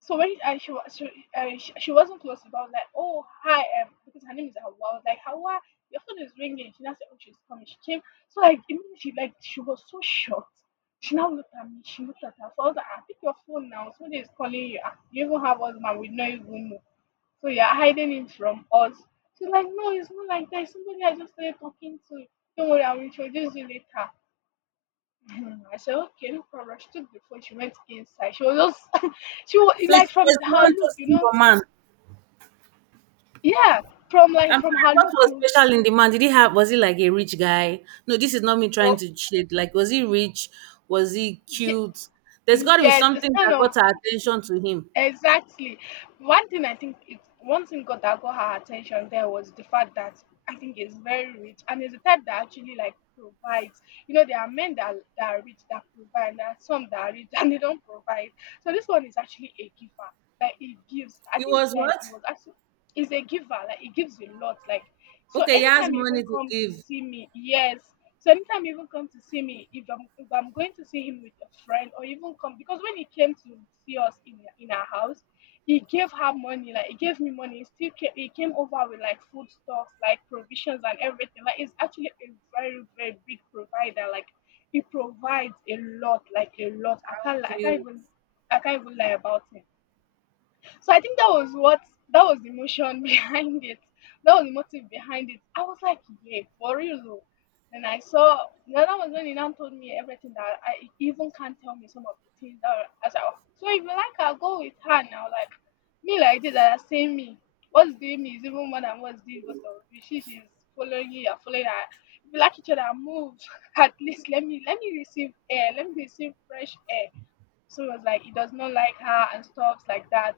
So when and she was she wasn't close, about like, oh hi, because her name is Hawa. I was like, Hawa, your phone is ringing. She now said, oh she's coming. She came. So like immediately, she, like she was so shocked. She now looked at me. She looked at her phone. I was like, ah, pick your phone now. Somebody is calling you. Ah, you even have us, man. We know. You even know. So you're hiding it from us. She's like, no, it's not like that. It's somebody I just started talking to. Don't worry, I'll introduce you later. [laughs] And I said, okay, no problem. She took the phone, she went inside. She was just, [laughs] she was So she like was from the her one look, you toasting know, your man. yeah, from like I'm from sorry, her what look, was you special in the man? Did he have was he like a rich guy? No, this is not me trying know, to cheat. Like, was he rich? Was he ye- cute? There's gotta be yes, it's something kind that of. got her attention to him. Exactly. One thing I think it, one thing got that got her attention there was the fact that I think is very rich, and it's the type that actually like provides. You know, there are men that are rich that provide, and there are some that are rich [laughs] and they don't provide. So this one is actually a giver. Like it gives. I He think was then what? it was actually is a giver. Like it gives a lot. Like so Okay, he has anytime you money even to come to give. see me, yes, so anytime he even come to see me, if I'm going to see him with a friend or even come, because when he came to see us in our house, he gave her money, like he gave me money. He still came, he came over with like food stocks, like provisions and everything. Like he's actually a very very big provider. Like he provides a lot, like a lot. How cute. I can't even lie about him. So I think that was what that was the motion [laughs] behind it. That was the motive behind it. I was like, yeah, for real. Oh." Then I saw now that was when he now told me everything that I he even can't tell me some of the things that I was like, "Oh, so if you like I go with her now. Like me like this that are saying me. What's doing me is even more than what's doing both of you. She's following you, you're following her. If you like each other, move." [laughs] At least let me receive air. Let me receive fresh air. So it was like, he does not like her and stuffs like that.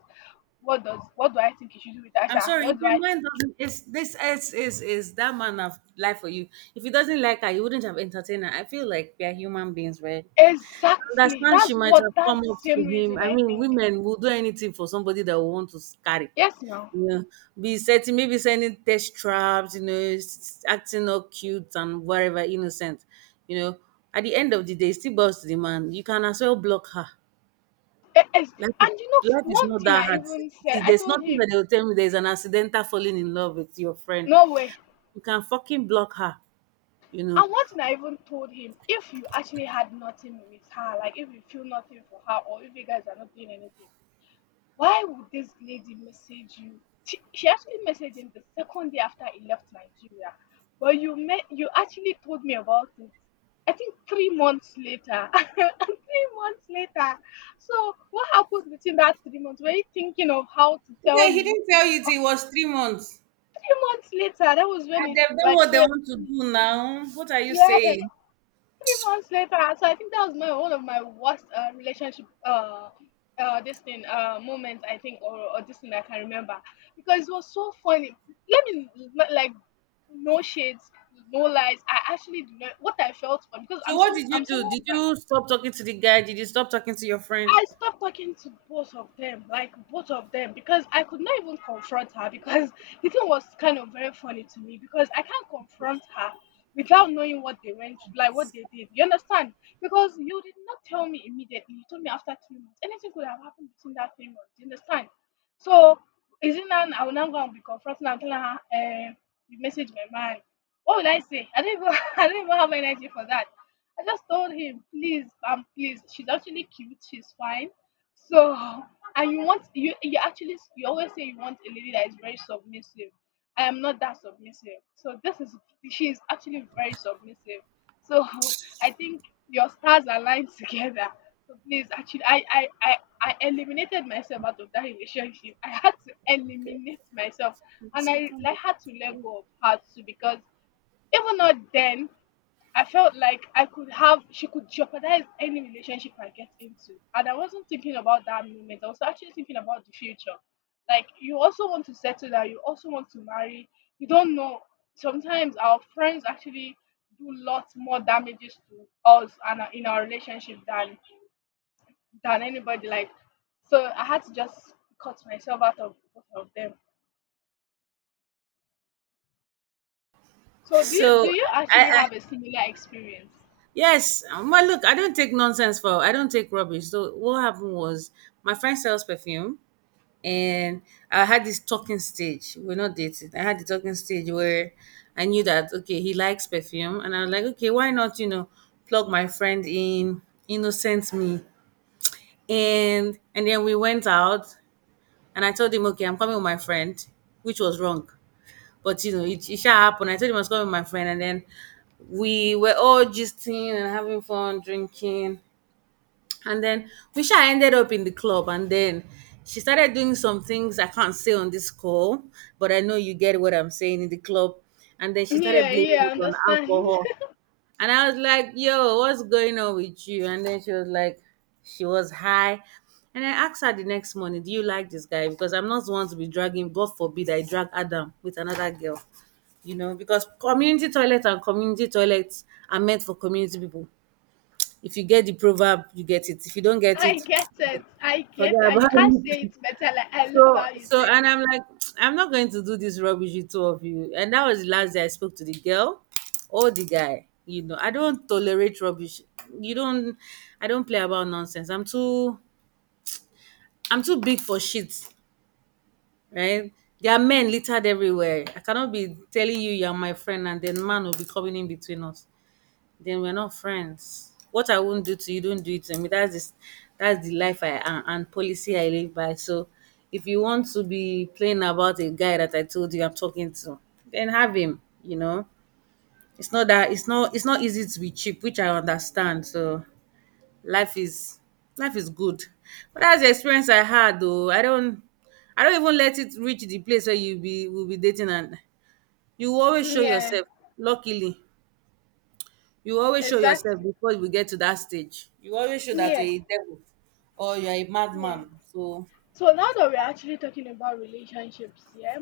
What does what do I think he should do with I'm Asha? sorry, if What do your I man think? doesn't is this is that man of life for you. If he doesn't like her, you wouldn't have entertained her. I feel like we are human beings, right? Exactly. Understand she That's might what have come that's the up to same him. reason I I mean, think. women will do anything for somebody that will want to carry. Yes now. You know, be setting maybe sending test traps, you know, s- acting all cute and whatever, innocent. You know, at the end of the day, it still boils to the man. You can as well block her. Yes. Life is, And you know life is one not thing that I hard. even said, See, I there's told nothing that him, they'll tell me there's an accidental falling in love with your friend. no way. You can fucking block her, you know. And one thing I even told him, if you actually had nothing with her, like if you feel nothing for her or if you guys are not doing anything, why would this lady message you? She actually messaged him the second day after he left Nigeria. But you met, you actually told me about it. I think 3 months later. [laughs] 3 months later. So what happened between that 3 months? Were you thinking of how to tell Okay, he me? didn't tell you till it was 3 months. 3 months later, that was Ah, when it's they've done like what they so. want to do now. What are you Yeah. saying? 3 months later. So I think that was my one of my worst relationship this thing moment I think, or this thing I can remember, because it was so funny. Like, no shades, no lies. I actually do not what I felt for because So what did I'm you do? someone Did that you stop talking to the guy? Did you stop talking to your friend? I stopped talking to both of them, like both of them, because I could not even confront her, because [laughs] the thing was kind of very funny to me, because I can't confront her without knowing what they went through, like what they did. You understand? Because you did not tell me immediately. You told me after 3 months. Anything could have happened between that 3 months. You understand? So is it now I will now go and be confronting her and telling her, eh, you message my man. What will I say? I don't even [laughs] I don't even have energy for that. I just told him, please, please. She's actually cute. She's fine. So, and you want you actually you always say you want a lady that is very submissive. I am not that submissive. So this is she is actually very submissive. So I think your stars aligned [laughs] together. So please, actually, I eliminated myself out of that relationship. I had to eliminate myself, and I like had to let go of her too, because even not then I felt like I could have, she could jeopardize any relationship I get into. And I wasn't thinking about that moment. I was actually thinking about the future. Like, you also want to settle down, you also want to marry. You don't know. Sometimes our friends actually do lots more damages to us and in our relationship than anybody. Like, so I had to just cut myself out of both of them. So do So you I, actually I have a similar experience? yes. Well, look, I don't take nonsense for. I don't take rubbish. So what happened was my friend sells perfume, and I had this talking stage. We're not dating. I had the talking stage where I knew that okay, he likes perfume, and I was like, okay, why not? You know, plug my friend in, innocent me, and then we went out. And I told him, okay, I'm coming with my friend, which was wrong. But you know, it shall happen. I told him I was coming with my friend, and then we were all gisting and having fun, drinking. And then we sha ended up in the club, and then she started doing some things I can't say on this call, but I know you get what I'm saying in the club. And then she started Yeah, blaming yeah, I it on understand. alcohol. And I was like, yo, what's going on with you? And then she was like, she was high. And I asked her the next morning, do you like this guy? Because I'm not the one to be dragging, God forbid I drag Adam with another girl. You know, because community toilet and community toilets are meant for community people. If you get the proverb, you get it. If you don't get I it, get it. I get forget it. And you about can't say it. it better. Like, I love So how you so said and it. I'm like, [tsk] I'm not going to do this rubbish with two of you. And that was the last day I spoke to the girl or the guy. You know, I don't tolerate rubbish. You don't I don't play about nonsense. I'm too big for shit, right? There are men littered everywhere. I cannot be telling you you're my friend and then man will be coming in between us. Then we're not friends. What I won't do to you, don't do it to me. That's the life I am and policy I live by. So if you want to be playing about a guy that I told you I'm talking to, then have him, you know. It's not that it's not easy to be cheap, which I understand. So life is life is good. But that's the experience I had though. I don't even let it reach the place where you be will be dating and you always show Yeah, yourself, luckily. You always show yourself exactly. before we get to that stage. You always show that Yeah, you're a devil or you're a yeah. madman. So So now that we're actually talking about relationships, yeah,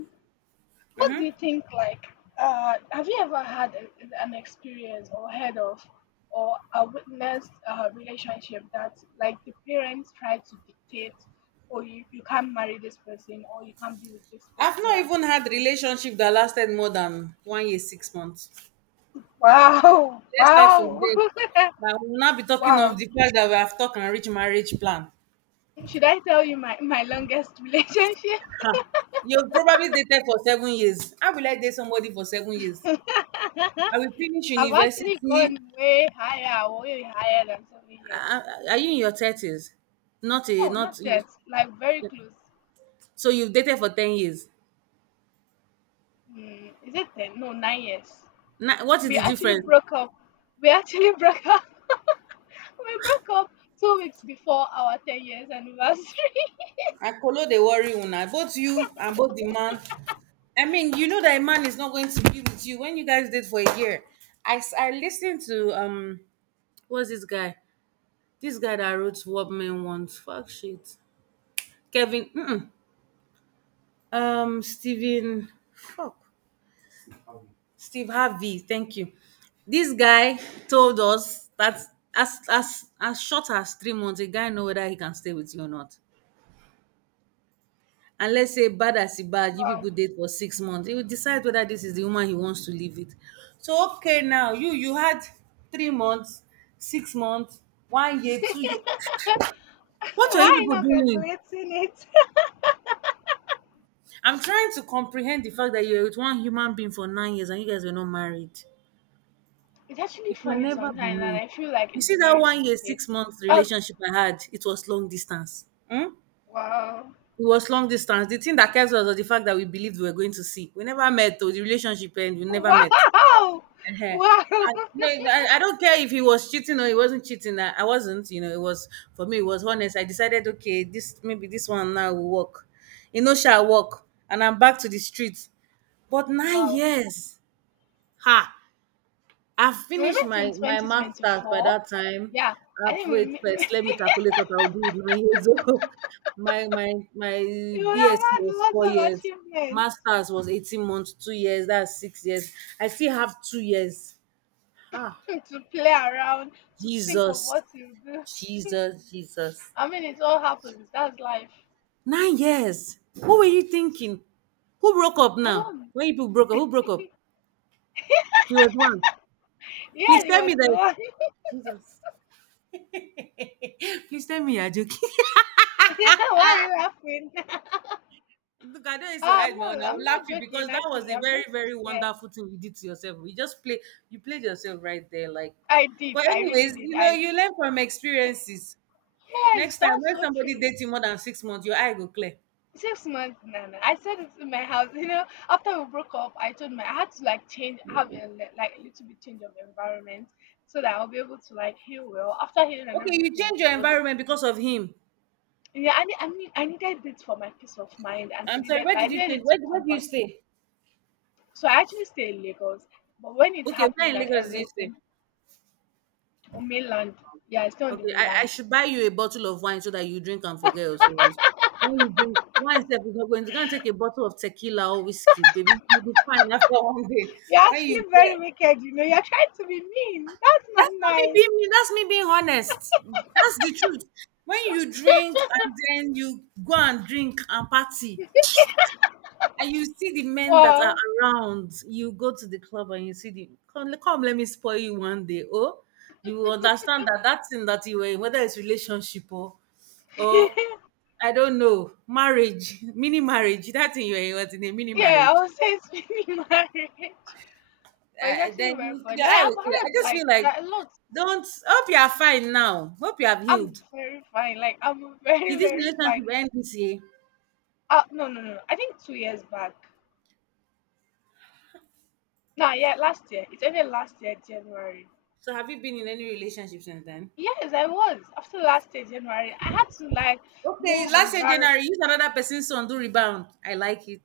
what do you think? Like, have you ever had a, an experience or heard of or a witnessed a relationship that like the parents try to dictate, or you can't marry this person, or you can't be with this I've not person? even had relationship that lasted more than one year, 6 months. Wow, [laughs] Let's start from wow, there. Now we'll not be [laughs] talking of wow. the fact that we have talked and reached marriage plan. Should I tell you my, my longest [laughs] relationship? You've probably dated for 7 years. How will I date somebody for 7 years? I will finish I've actually university. gone way higher than 7 years. Are you in your thirties? Not a No, not. not yet. Like very close. So you've dated for 10 years. Mm, is it ten? No, 9 years. Now, what is We the actually difference? broke up. We actually [laughs] broke up. [laughs] We broke up 2 weeks before our 10 years anniversary. [laughs] Akolo dey worry una. Both you and both the man. I mean, you know that a man is not going to be with you when you guys date for a year. I listened to what's this guy? This guy that wrote What Men Want. Fuck shit. Kevin. Mm-mm. Stephen. Fuck. Steve Harvey. Thank you. This guy told us that as short as 3 months, a guy know whether he can stay with you or not. And let's say bad as e bad you Wow. people date for 6 months, he will decide whether this is the woman he wants to live with. So okay, now you had 3 months, 6 months, one year, 2 years. [laughs] What are you Why people not doing? calculating it? I'm trying to comprehend the fact that you're with one human being for 9 years and you guys were not married. It's actually It can funny never be sometimes, and me. I feel like You it's see that very one year, stupid. 6 month Oh, relationship I had, it was long distance. Hmm? wow. It was long distance. The thing that kept us was the fact that we believed we were going to see. We never met, though. The relationship end, we [laughs] never Wow! met. Wow! Eh-heh. I, [laughs] Wow! no, I don't care if he was cheating or he wasn't cheating. I wasn't, you know, it was for me, it was honest. I decided, okay, this, maybe this one now will work. You know, shall work. And I'm back to the streets. But nine Wow. years. Ha! I And we finished met my, in my master's by 2024. that time. Yeah, I I've think we, wait [laughs] we first. Let me calculate what I'll do with 9 years old. [laughs] My would have BSc had was lots four of years. achievements Masters was 18 months, 2 years, that's 6 years. I still have 2 years. Ha! [laughs] to play around, to think of Jesus, what you do. Jesus, Jesus. I mean, it all happens. That's life. 9 years. What were you thinking? Who broke up I now? don't. When you people broke up, who broke up? He was one. Yeah, Please he tell was me the that. one. [laughs] Jesus. Please tell me you're joking. Yeah, why are you laughing? [laughs] [laughs] Look, I don't used to I'm hide my own. not. I will I'm laugh not you joking. because that was Actually, a I'm very, being very sincere. wonderful thing you did to yourself. You just play, you played yourself right there. Like, I did. but I really anyways, did. you know, I. you learn from experiences. Yes, Next time, that's when so somebody true. dates you more than 6 months, your eye go clear. 6 months, no, no. I said it in my house. You know, after we broke up, I told my I had to like change, have a like a little bit change of environment, so that I'll be able to like heal well. After healing and Okay, you everything, it change your was environment because of him. yeah. I needed it for my peace of mind and for I'm sorry, where I did you needed change? it Where, to where come do you back. stay? So I actually stayed in Lagos, but when it Okay, where happened in and Lagos do you stay? everything on mainland, yeah, I stayed on the Okay, I mainland. should buy you a bottle of wine so that you drink and forget your sorrows. When you drink wine, step, you're going to go and take a bottle of tequila or whiskey, baby. You'll be fine after one day. You're When you actually very get wicked. You know, you're trying to be mean. That's not that's not me nice. being me, that's me being honest. That's the truth. When you drink and then you go and drink and party, and you see the men that are Wow. around. You go to the club and you see the come, come let me spoil you one day. Oh, you will understand that that thing that you were in, whether it's relationship or [laughs] I don't know, marriage, [laughs] mini marriage, that thing you were in was in a mini Yeah, I marriage. would say it's [laughs] mini marriage, but it's actually Then very you fun. your Like eye I've will clear. I heard just like feel like that a lot. don't hope you are fine now. Hope you have I'm healed. very fine. Like I'm [laughs] Did very this very fine. relationship end this year? No no no. No. I think 2 years back. Nah, yeah, last year. It ended last year January. So have you been in any relationship since then? Yes, I was. After last year January, I had to like Okay, move last year January, environment. use another person's son, do rebound. I like it.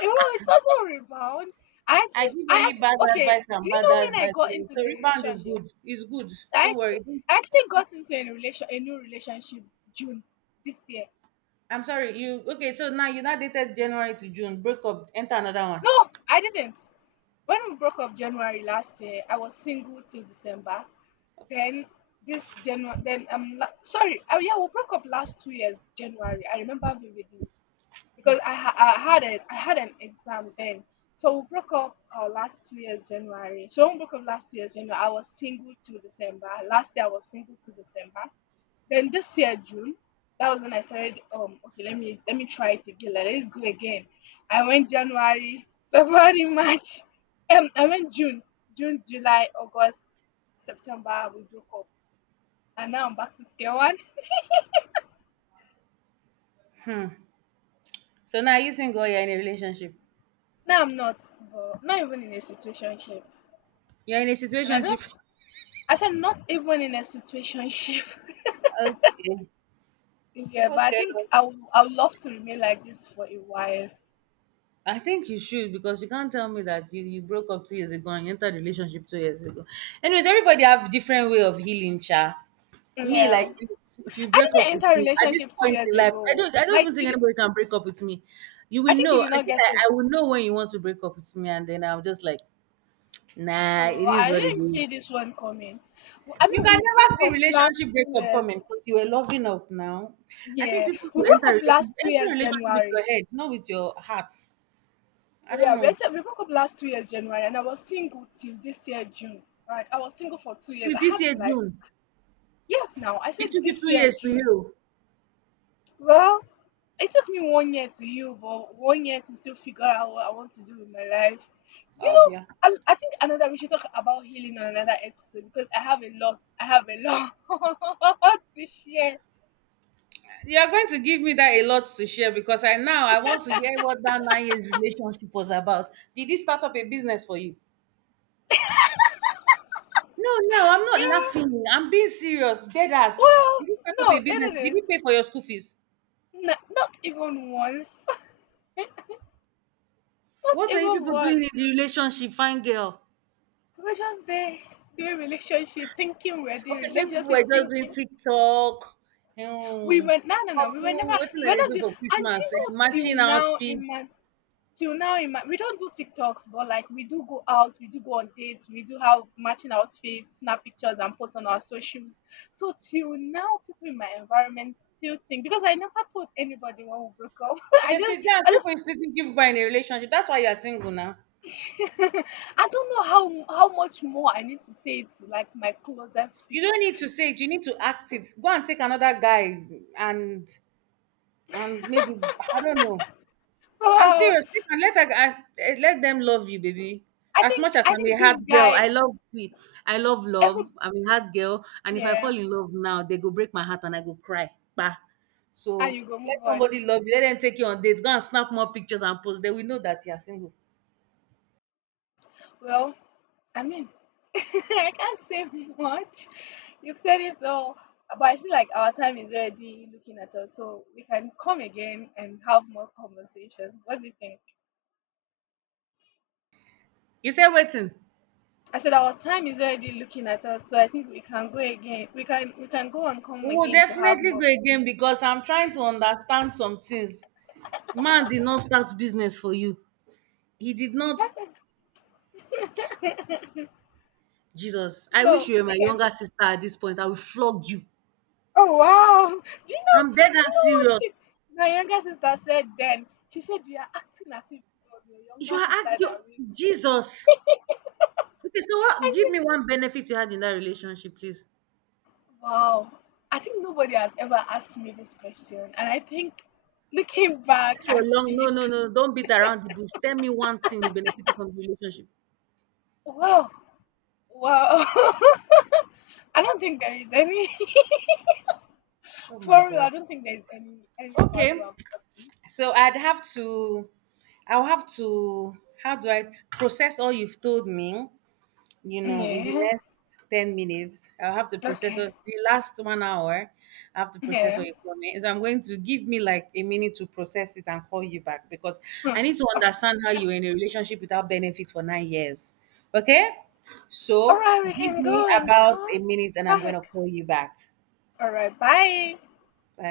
Well, it's also rebound. I actually, I give only bad okay. advice and Do you bad know when I advice got only. into So the rebound is relationship? good. It's good. I Don't actually, worry. I actually got into a new relationship June this year. I'm sorry. You okay? So now you now dated January to June. Break up. Enter another one. No, I didn't. When we broke up January last year, I was single till December. Then this January, then sorry, oh yeah, we broke up last 2 years January. I remember vividly because I, ha- I had a, I had an exam then, so we broke up last 2 years January. So when we broke up last 2 years January, I was single till December. Last year I was single till December. Then this year June, that was when I started. Okay, let me try it again. Like, let's go again. I went January, February, [laughs] March. I went June, July, August, September. We broke up, and now I'm back to scale one. So now you single. You're in a relationship. Now I'm not, but not even in a situationship. You're in a And I don't. situationship. I said not even in a situationship. Okay. [laughs] Yeah, but I Okay. think I would love to remain like this for a while. I think you should because you can't tell me that you broke up 2 years ago and you entered a relationship 2 years ago. Anyways, everybody have different way of healing, cha. Me like Yeah, this. If you I break up with didn't enter a me at this relationship two point years in life, I ago. don't I don't even think anybody can break up with me. You I will think you know. did I not think I, get it. I will know when you want to break up with me, and then I'm just like, nah, Oh, it is I what it didn't is. see this one coming. I You mean, can we never broke see up last relationship two breakup coming years. because you were loving up now. I think Yeah, people we should broke enter up last relationship two enter years relationship with your January. head, not with your heart. I don't Yeah, we know. actually, we broke up last 2 years January, and I was single till this year June. Right, I was single for 2 years. Till I this had year to like, June. yes, now I It said took you this two year years to June. heal. Well, it took me one year to heal, but one year to still figure out what I want to do with my life. Do you Oh know? yeah. I think another we should talk about healing on another episode because I have a lot. I have a lot [laughs] to share. You are going to give me that a lot to share because I now I want to hear what that 9 years relationship was about. Did it start up a business for you? No, no, I'm not Yeah, laughing. I'm being serious. Dead ass. well, Did you start up a no, business? it Did didn't. you pay for your school fees? Not even once. [laughs] Not What were you even people doing in once. the relationship, fine girl? We're just there doing relationship, thinking we're Okay, doing. so Let you me people just say, were just doing thinking TikTok, we um, went. No, no, no. We were never. couple, what did We're they not do doing. for And do Christmas? Eh, matching you know, till now in outfits. my, till now in my, we don't do TikToks, but like we do go out, we do go on dates, we do have matching outfits, snap pictures, and post on our socials. So till now, people in my environment still think because I never told anybody when we broke up. [laughs] I Okay, so just there are I just people who still think you are in a relationship. That's why you are single now. [laughs] I don't know how much more I need to say it to like my closest You people. don't need to say it. You need to act it. Go and take another guy, and and maybe I don't know. I'm Wow. serious. Take and let a, I, eh, let them love you, baby. I As much think as I I'm a think hard this girl, guy I love every love. I'm a hard girl, and if I yeah, fall in love now, they go break my heart and I go cry. Bah. and So you go let move on. somebody love you. Let them take you on dates. Go and snap more pictures and post. They will know that you are single. Well, I mean [laughs] I can't say much. You've said it all. But I feel like our time is already looking at us, so we can come again and have more conversations. What do you think? You say waiting. I said our time is already looking at us, so I think we can go again. We can go and come We will again to have definitely more. go again because I'm trying to understand some things. Man did not start business for you. He did not. [laughs] Jesus, I wish So you were my we can. younger sister at this point. I will flog you. Oh wow! [laughs] Do you I'm know? dead Do you and know serious. My younger sister said then? She said you are acting as if it was your You younger are sister act- you that raised you. Jesus. Okay, so what I give said, me one benefit you had in that relationship, please. wow! I think nobody has ever asked me this question, and I think looking back This your at long no it, no no, don't beat around the bush. Tell me one thing you benefited from the relationship. wow, wow! [laughs] I don't think there is any Oh [laughs] my for real. I god. don't think there is any value Okay. of. So I'll have to, how do I process all you've told me? You know, in the Yeah. next 10 minutes, I'll have to process all, Okay. the last one hour. I have to process Yeah. all your me. So I'm going to give me like a minute to process it and call you back because I Hmm. need to understand how you were in a relationship without benefit for 9 years. Okay? All So right, we give can me go and about come a minute and I'm going back. to call you back. All right, bye. Bye.